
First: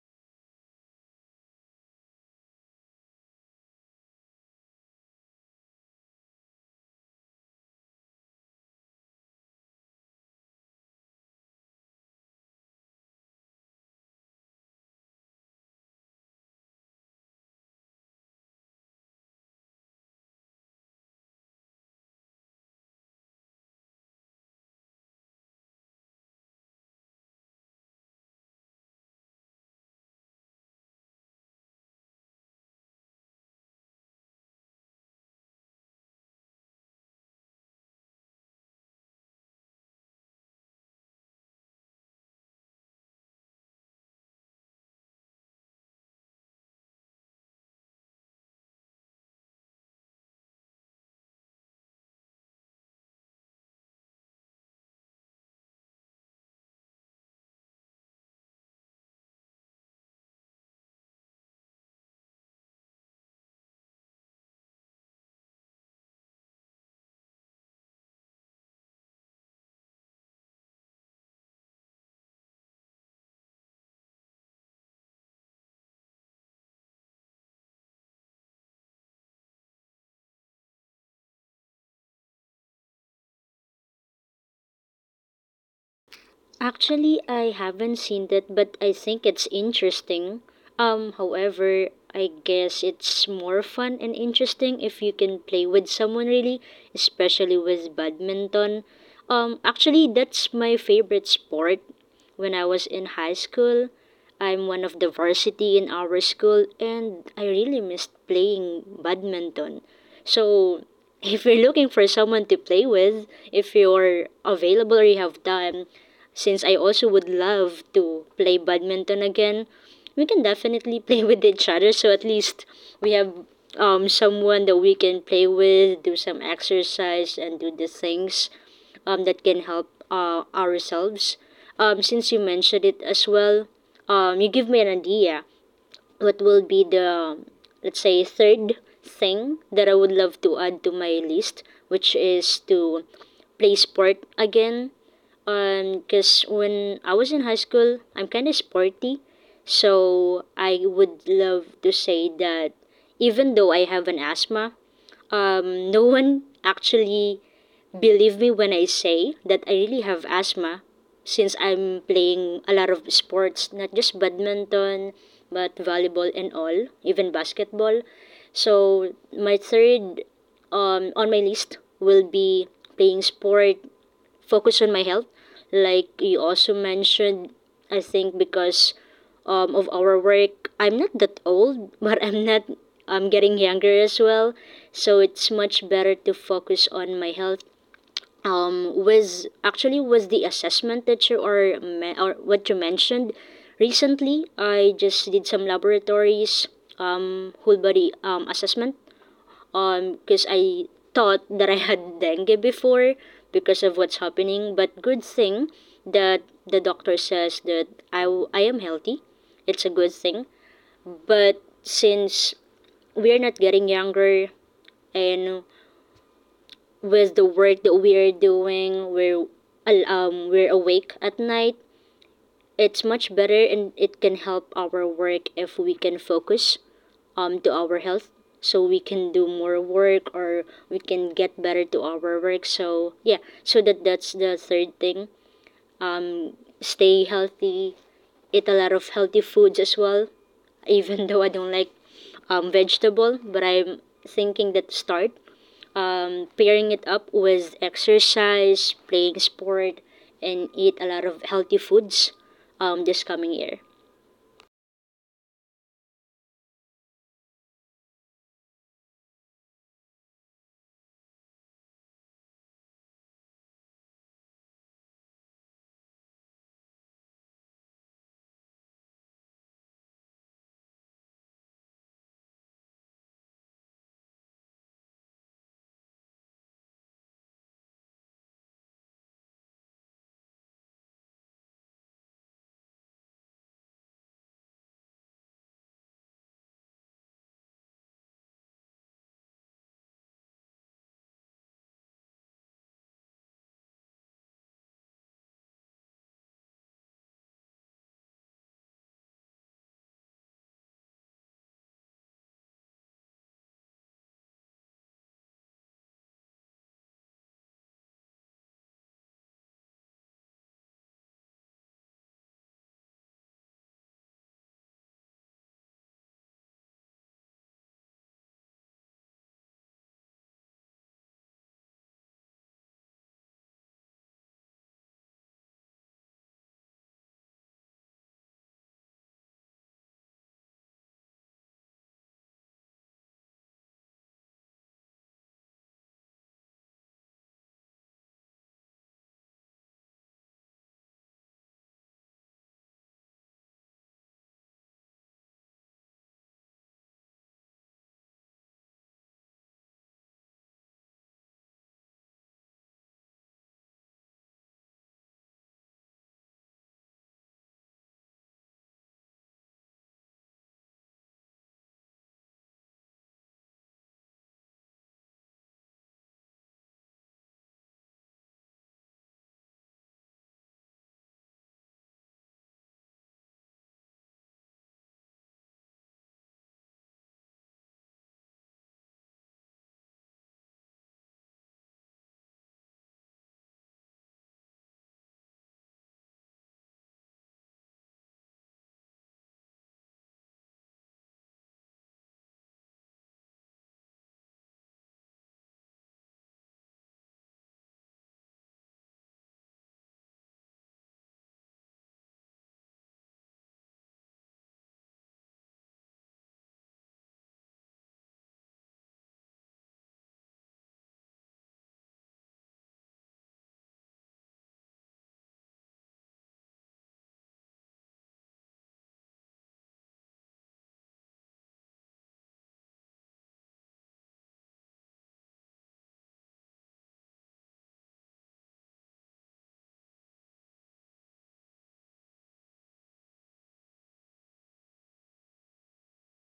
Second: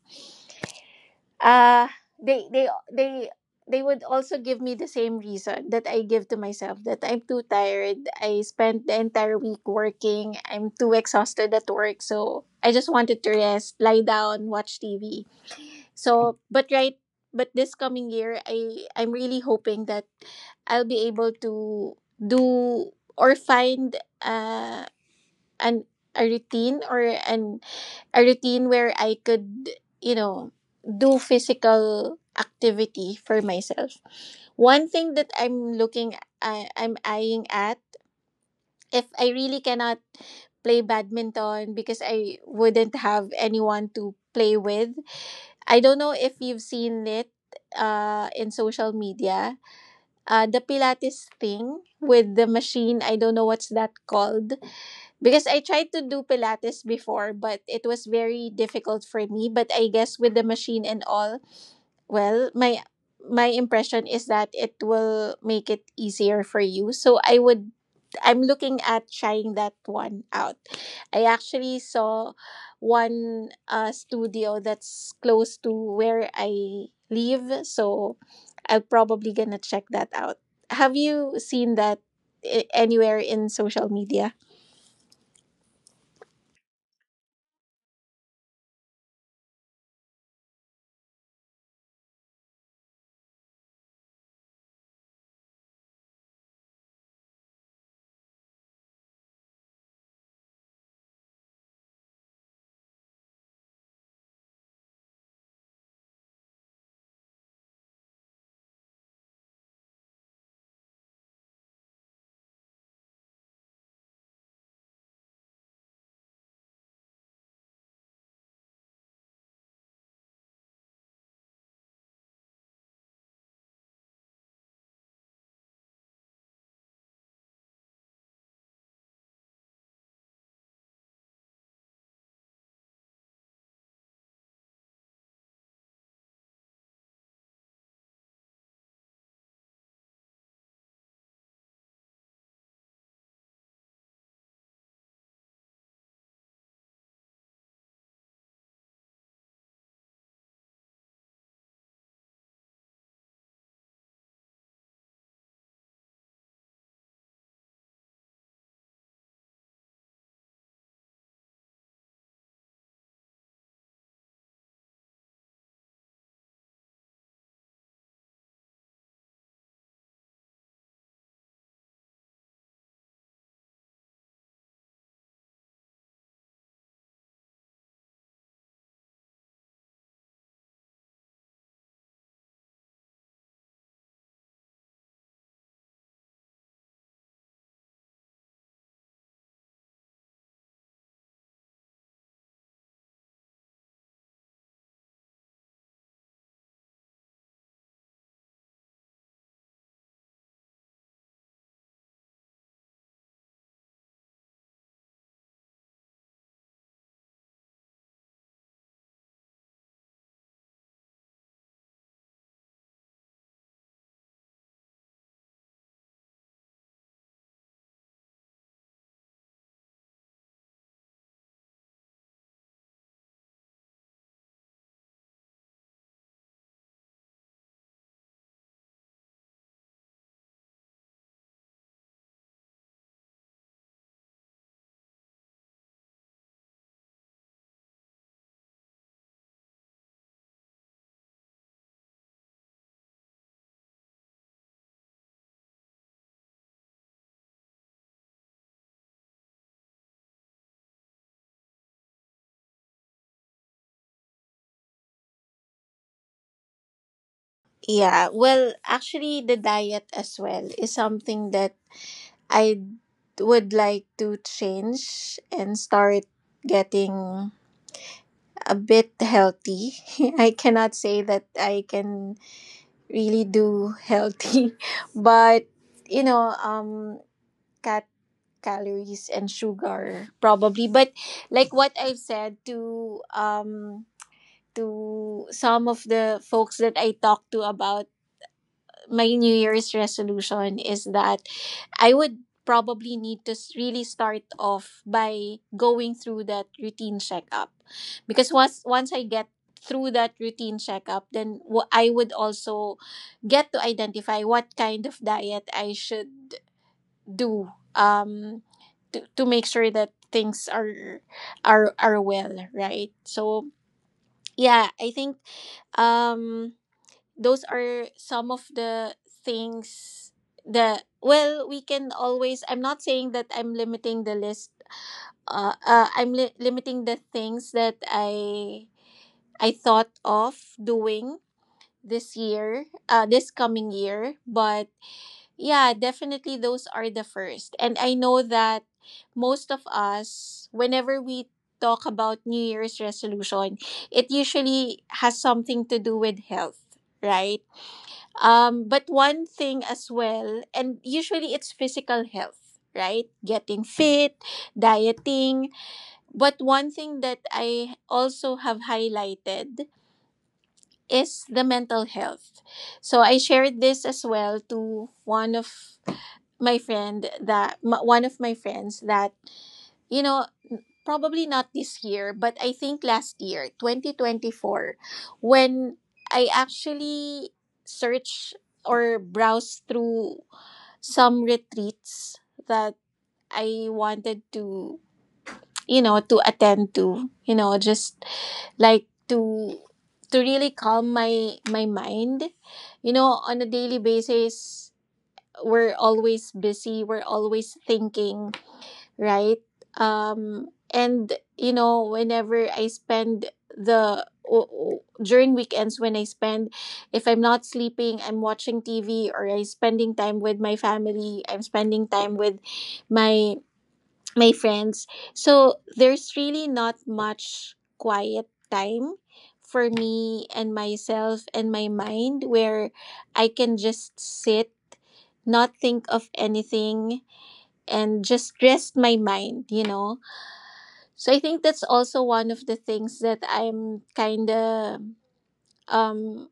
uh they they would also give me the same reason that I give to myself that I'm too tired. I spent the entire week working. I'm too exhausted at work, so I just wanted to rest, lie down, watch TV. So, but right, but this coming year, I'm really hoping that I'll be able to do or find uh an a routine or an a routine where I could, you know, do physical activity for myself. One thing that I'm looking I'm eyeing at if I really cannot play badminton because I wouldn't have anyone to play with. I don't know if you've seen it in social media. The Pilates thing with the machine, I don't know what's that called. Because I tried to do Pilates before, but it was very difficult for me. But I guess with the machine and all, well, my impression is that it will make it easier for you. So I would I'm looking at trying that one out. I actually saw one, studio that's close to where I live, so I'm probably gonna check that out. Have you seen that anywhere in social media? Actually, I haven't seen that, but I think it's interesting. However, I guess it's more fun and interesting if you can play with someone really, especially with badminton. Actually, that's my favorite sport. When I was in high school, I'm one of the varsity in our school, and I really missed playing badminton. So, (laughs) if you're looking for someone to play with, if you're available or you have time, since I also would love to play badminton again, we can definitely (laughs) play with each other. So at least we have someone that we can play with, do some exercise, and do the things that can help ourselves. Since you mentioned it as well, you give me an idea. What will be the, let's say, third thing that I would love to add to my list, which is to play sport again. And because when I was in high school, I'm kind of sporty. So I would love to say that even though I have an asthma, no one actually believe me when I say that I really have asthma since I'm playing a lot of sports, not just badminton, but volleyball and all, even basketball. So my third, on my list will be playing sport, focus on my health, like you also mentioned. I think because of our work, I'm not that old (laughs) but I'm not I'm getting younger as well. So it's much better to focus on my health. Was actually was the assessment that you or what you mentioned recently. I just did some laboratories, whole body assessment, because I thought that I had dengue before because of what's happening. But good thing that the doctor says that I am healthy. It's a good thing. But since we're not getting younger, and with the work that we're doing, we're awake at night. It's much better and it can help our work if we can focus to our health, so we can do more work or we can get better to our work. So yeah, so that, that's the third thing. um Stay healthy, eat a lot of healthy foods as well, (laughs) even though I don't like vegetable. But I'm thinking that start pairing it up with exercise, playing sport, and eat a lot of healthy foods this coming year. Yeah, well, actually, the diet as well is something that I would like to change and start getting a bit healthy. (laughs) I cannot say that I can really do healthy, (laughs) but you know, cut calories and sugar probably. But like what I've said to some of the folks that I talked to about my New Year's resolution is that I would probably need to really start off by going through that routine checkup because once I get through that routine checkup, then I would also get to identify what kind of diet I should do, to make sure that things are are well, right? So yeah, I think, um those are some of the things that, well, we can always I'm not saying that I'm limiting the list, I'm limiting the things that I thought of doing this year, this coming year. But yeah, definitely those are the first, and I know that most of us whenever we talk about New Year's resolution, it usually has something to do with health, right? But one thing as well, and usually it's physical health, right? Getting fit, dieting. But one thing that I also have highlighted is the mental health. So I shared this as well to one of my friend that one of my friends that, you know, probably not this year, but I think last year 2024, when I actually search or browse through some retreats that I wanted to, you know, to attend to, you know, just like to really calm my mind. You know, on a daily basis, we're always busy, we're always thinking, right? And you know, whenever I spend during weekends when I spend, if I'm not sleeping, I'm watching TV or I'm spending time with my family. I'm spending time with my my friends. So there's really not much quiet time for me and myself and my mind where I can just sit, not think of anything, and just rest my mind. You know, so I think that's also one of the things that I'm kind of, um,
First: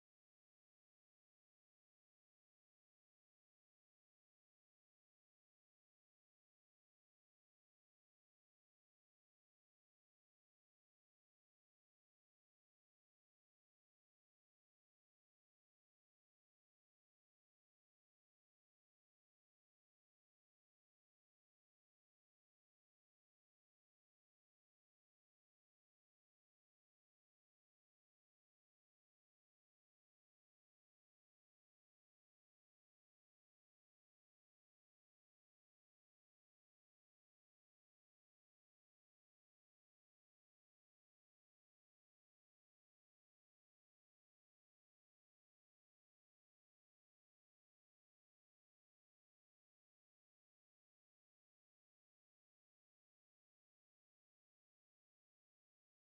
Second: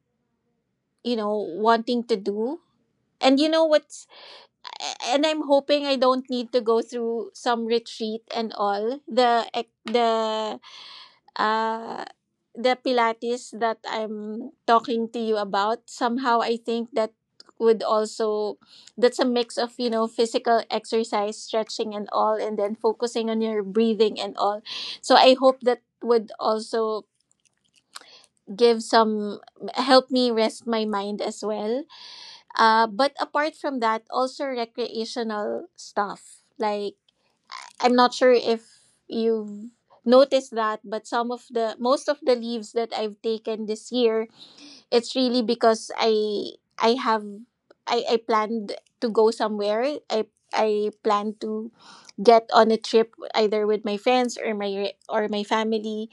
you know, wanting to do. And you know what's, and I'm hoping I don't need to go through some retreat and all uh the Pilates that I'm talking to you about. Somehow I think that would also that's a mix of, you know, physical exercise, stretching and all, and then focusing on your breathing and all. So I hope that would also give some help me rest my mind as well. But apart from that, also recreational stuff like I'm not sure if you've noticed that, but some of the most of the leaves that I've taken this year, it's really because I have I planned to go somewhere, I plan to get on a trip either with my friends or my family.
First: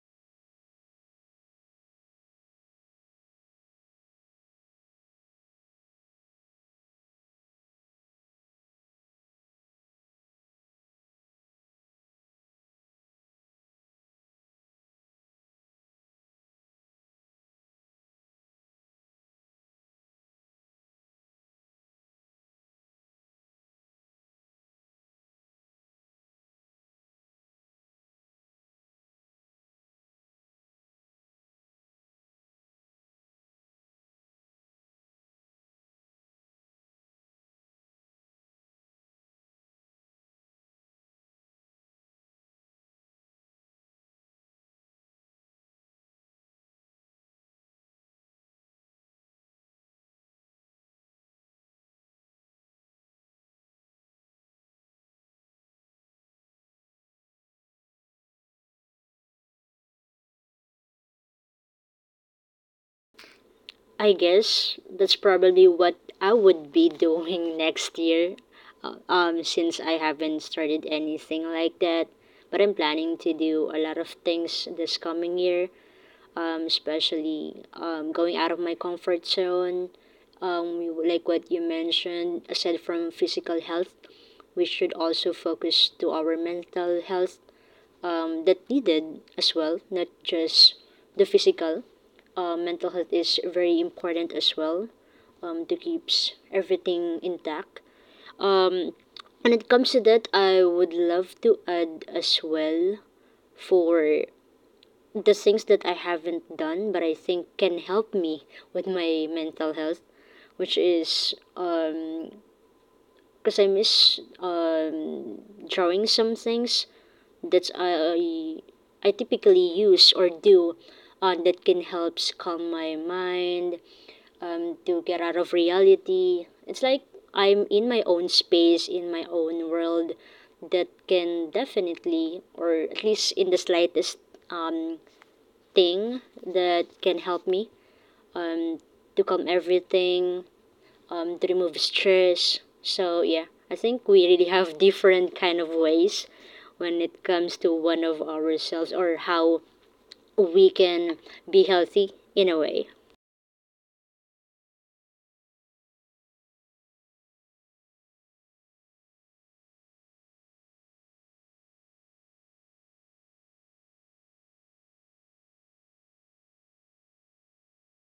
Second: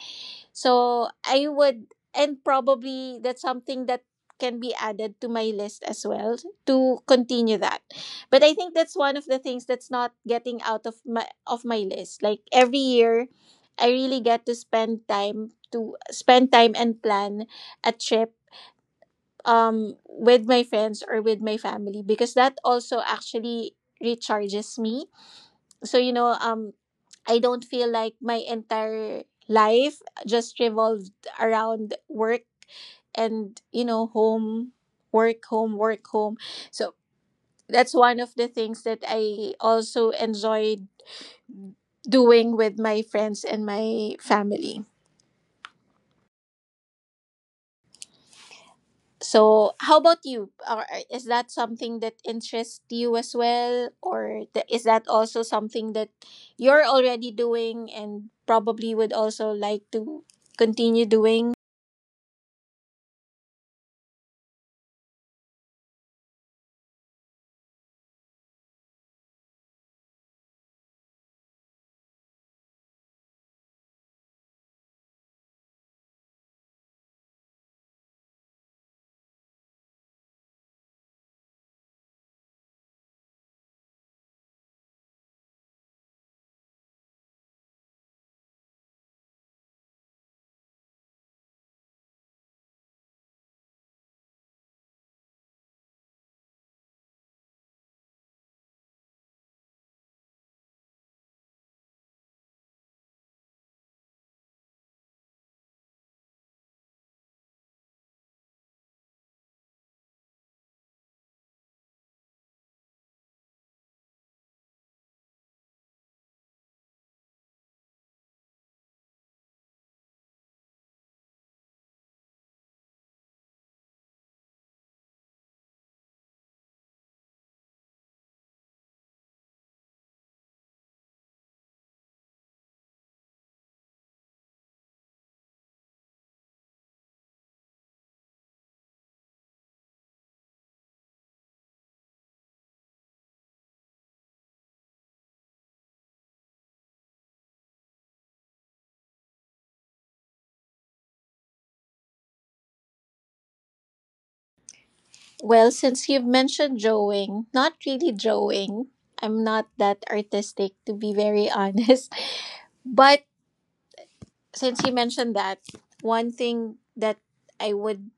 So I would, and probably that's something that can be added to my list as well to continue that. But I think that's one of the things that's not getting out of my list. Like every year, I really get to spend time and plan a trip, with my friends or with my family, because that also actually recharges me. So you know, I don't feel like my entire life just revolved around work and, you know, home work home work home. So that's one of the things that I also enjoyed doing with my friends and my family. So how about you? Or is that something that interests you as well, or is that also something that you're already doing and probably would also like to continue doing? I guess that's probably what I would be doing (laughs) next year, since I haven't started anything like that. But I'm planning to do a lot of things this coming year, especially going out of my comfort zone. Like what you mentioned, aside from physical health, we should also focus to our mental health, that needed as well, not just the physical. Mental health is very important as well, to keeps everything intact. Um, when it comes to that, I would love to add as well for the things that I haven't done, but I think can help me with my mental health, which is because I miss drawing some things that I typically use or do, that can help calm my mind, to get out of reality. It's like I'm in my own space, in my own world, that can definitely, or at least in the slightest um, thing that can help me um, to calm everything, to remove stress. So yeah, I think we really have (laughs) different kind of ways when it comes to one of ourselves or how we can be healthy in a way. Well, since you've mentioned drawing, not really drawing. I'm not that artistic to be very (laughs) honest. But since you mentioned that, one thing that I would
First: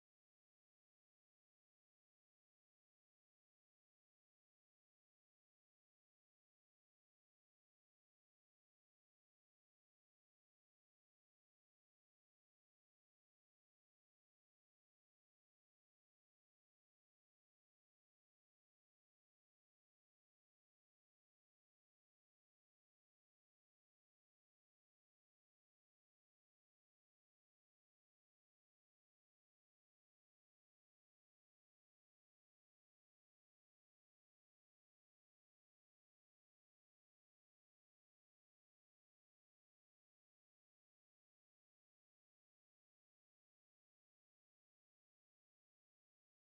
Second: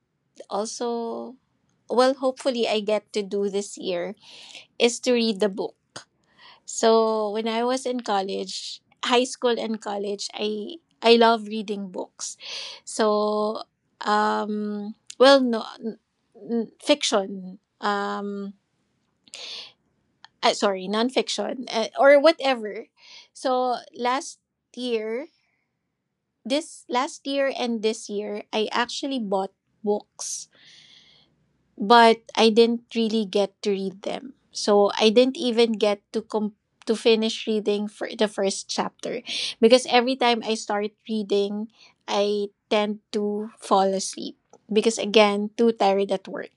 also, well, hopefully I get to do this year, is to read the book. So, when I was in college, high school and college, I love reading books. So, well, no n- n- fiction. Um, sorry, nonfiction, or whatever. So last year, this last year and this year, I actually bought books, but I didn't really get to read them. So I didn't even get to to finish reading for the first chapter because every time I start reading, I tend to fall asleep because again, too tired at work.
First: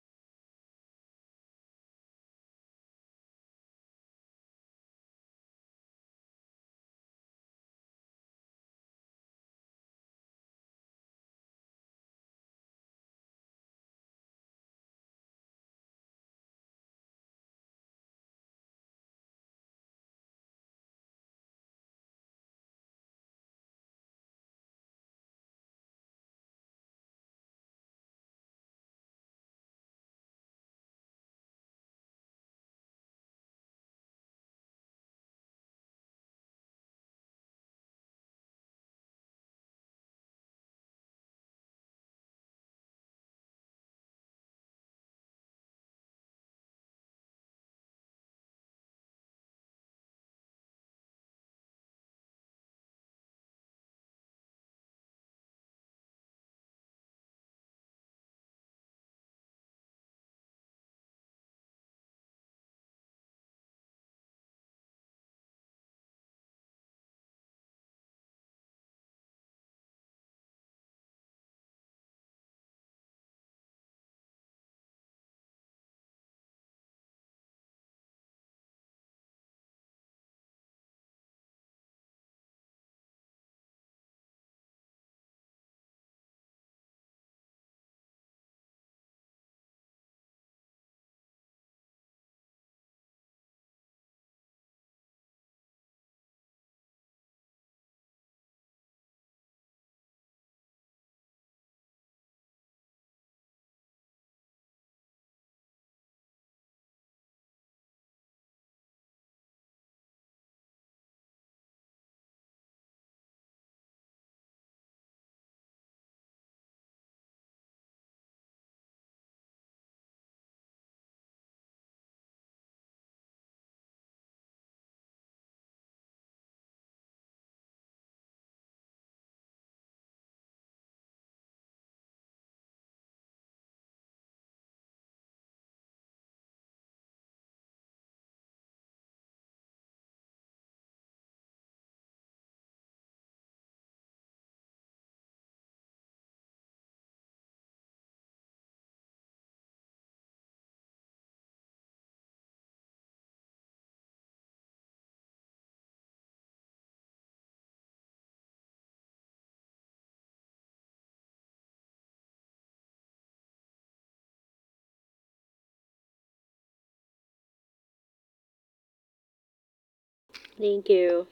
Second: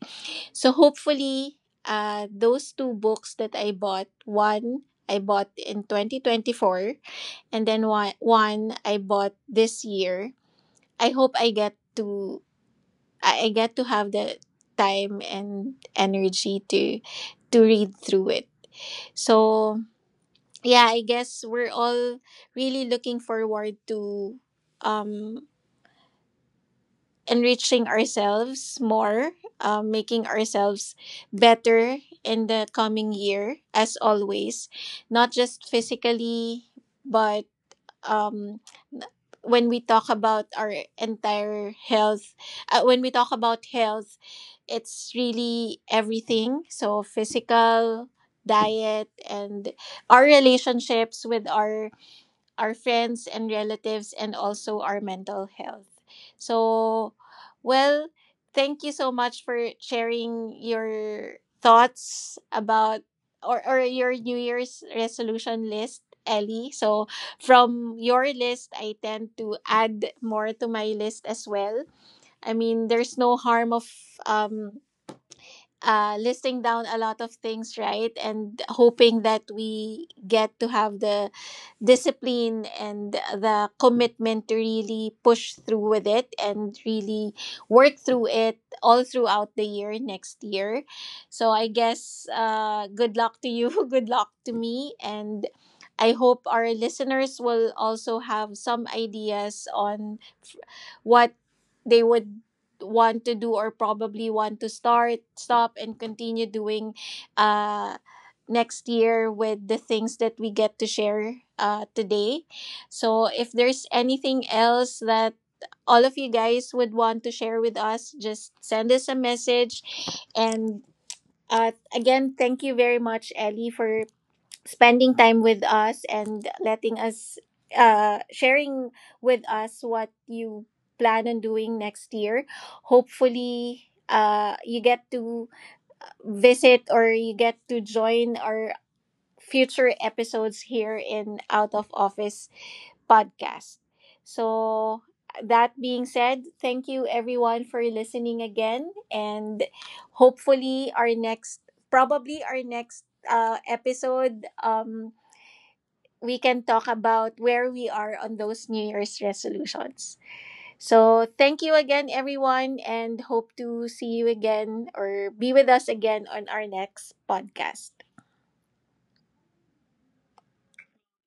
So hopefully, those two books that I bought, one I bought in 2024, and then one I bought this year. I hope I get to I get to have the time and energy to read through it. So yeah, I guess we're all really looking forward to, um enriching ourselves more, making ourselves better in the coming year, as always, not just physically, but, um, when we talk about our entire health, when we talk about health, it's really everything. So, physical, diet, and our relationships with our friends and relatives, and also our mental health. So, well, thank you so much for sharing your thoughts about or your New Year's resolution list, Ellie. So, from your list, I tend to add more to my list as well. I mean, there's no harm of, um listing down a lot of things, right? And hoping that we get to have the discipline and the commitment to really push through with it and really work through it all throughout the year next year. So I guess, good luck to you, (laughs) good luck to me, and I hope our listeners will also have some ideas on what they would want to do or probably want to start, stop, and continue doing, uh, next year with the things that we get to share, today. So, if there's anything else that all of you guys would want to share with us, just send us a message. And, again, thank you very much, Ellie, for spending time with us and letting us sharing with us what you plan on doing next year. Hopefully, you get to visit or you get to join our future episodes here in Out of Office podcast. So that being said, thank you everyone for listening again, and hopefully our next probably our next episode, we can talk about where we are on those New Year's resolutions. So, thank you again, everyone, and hope to see you again or be with us again on our next podcast. Thank you.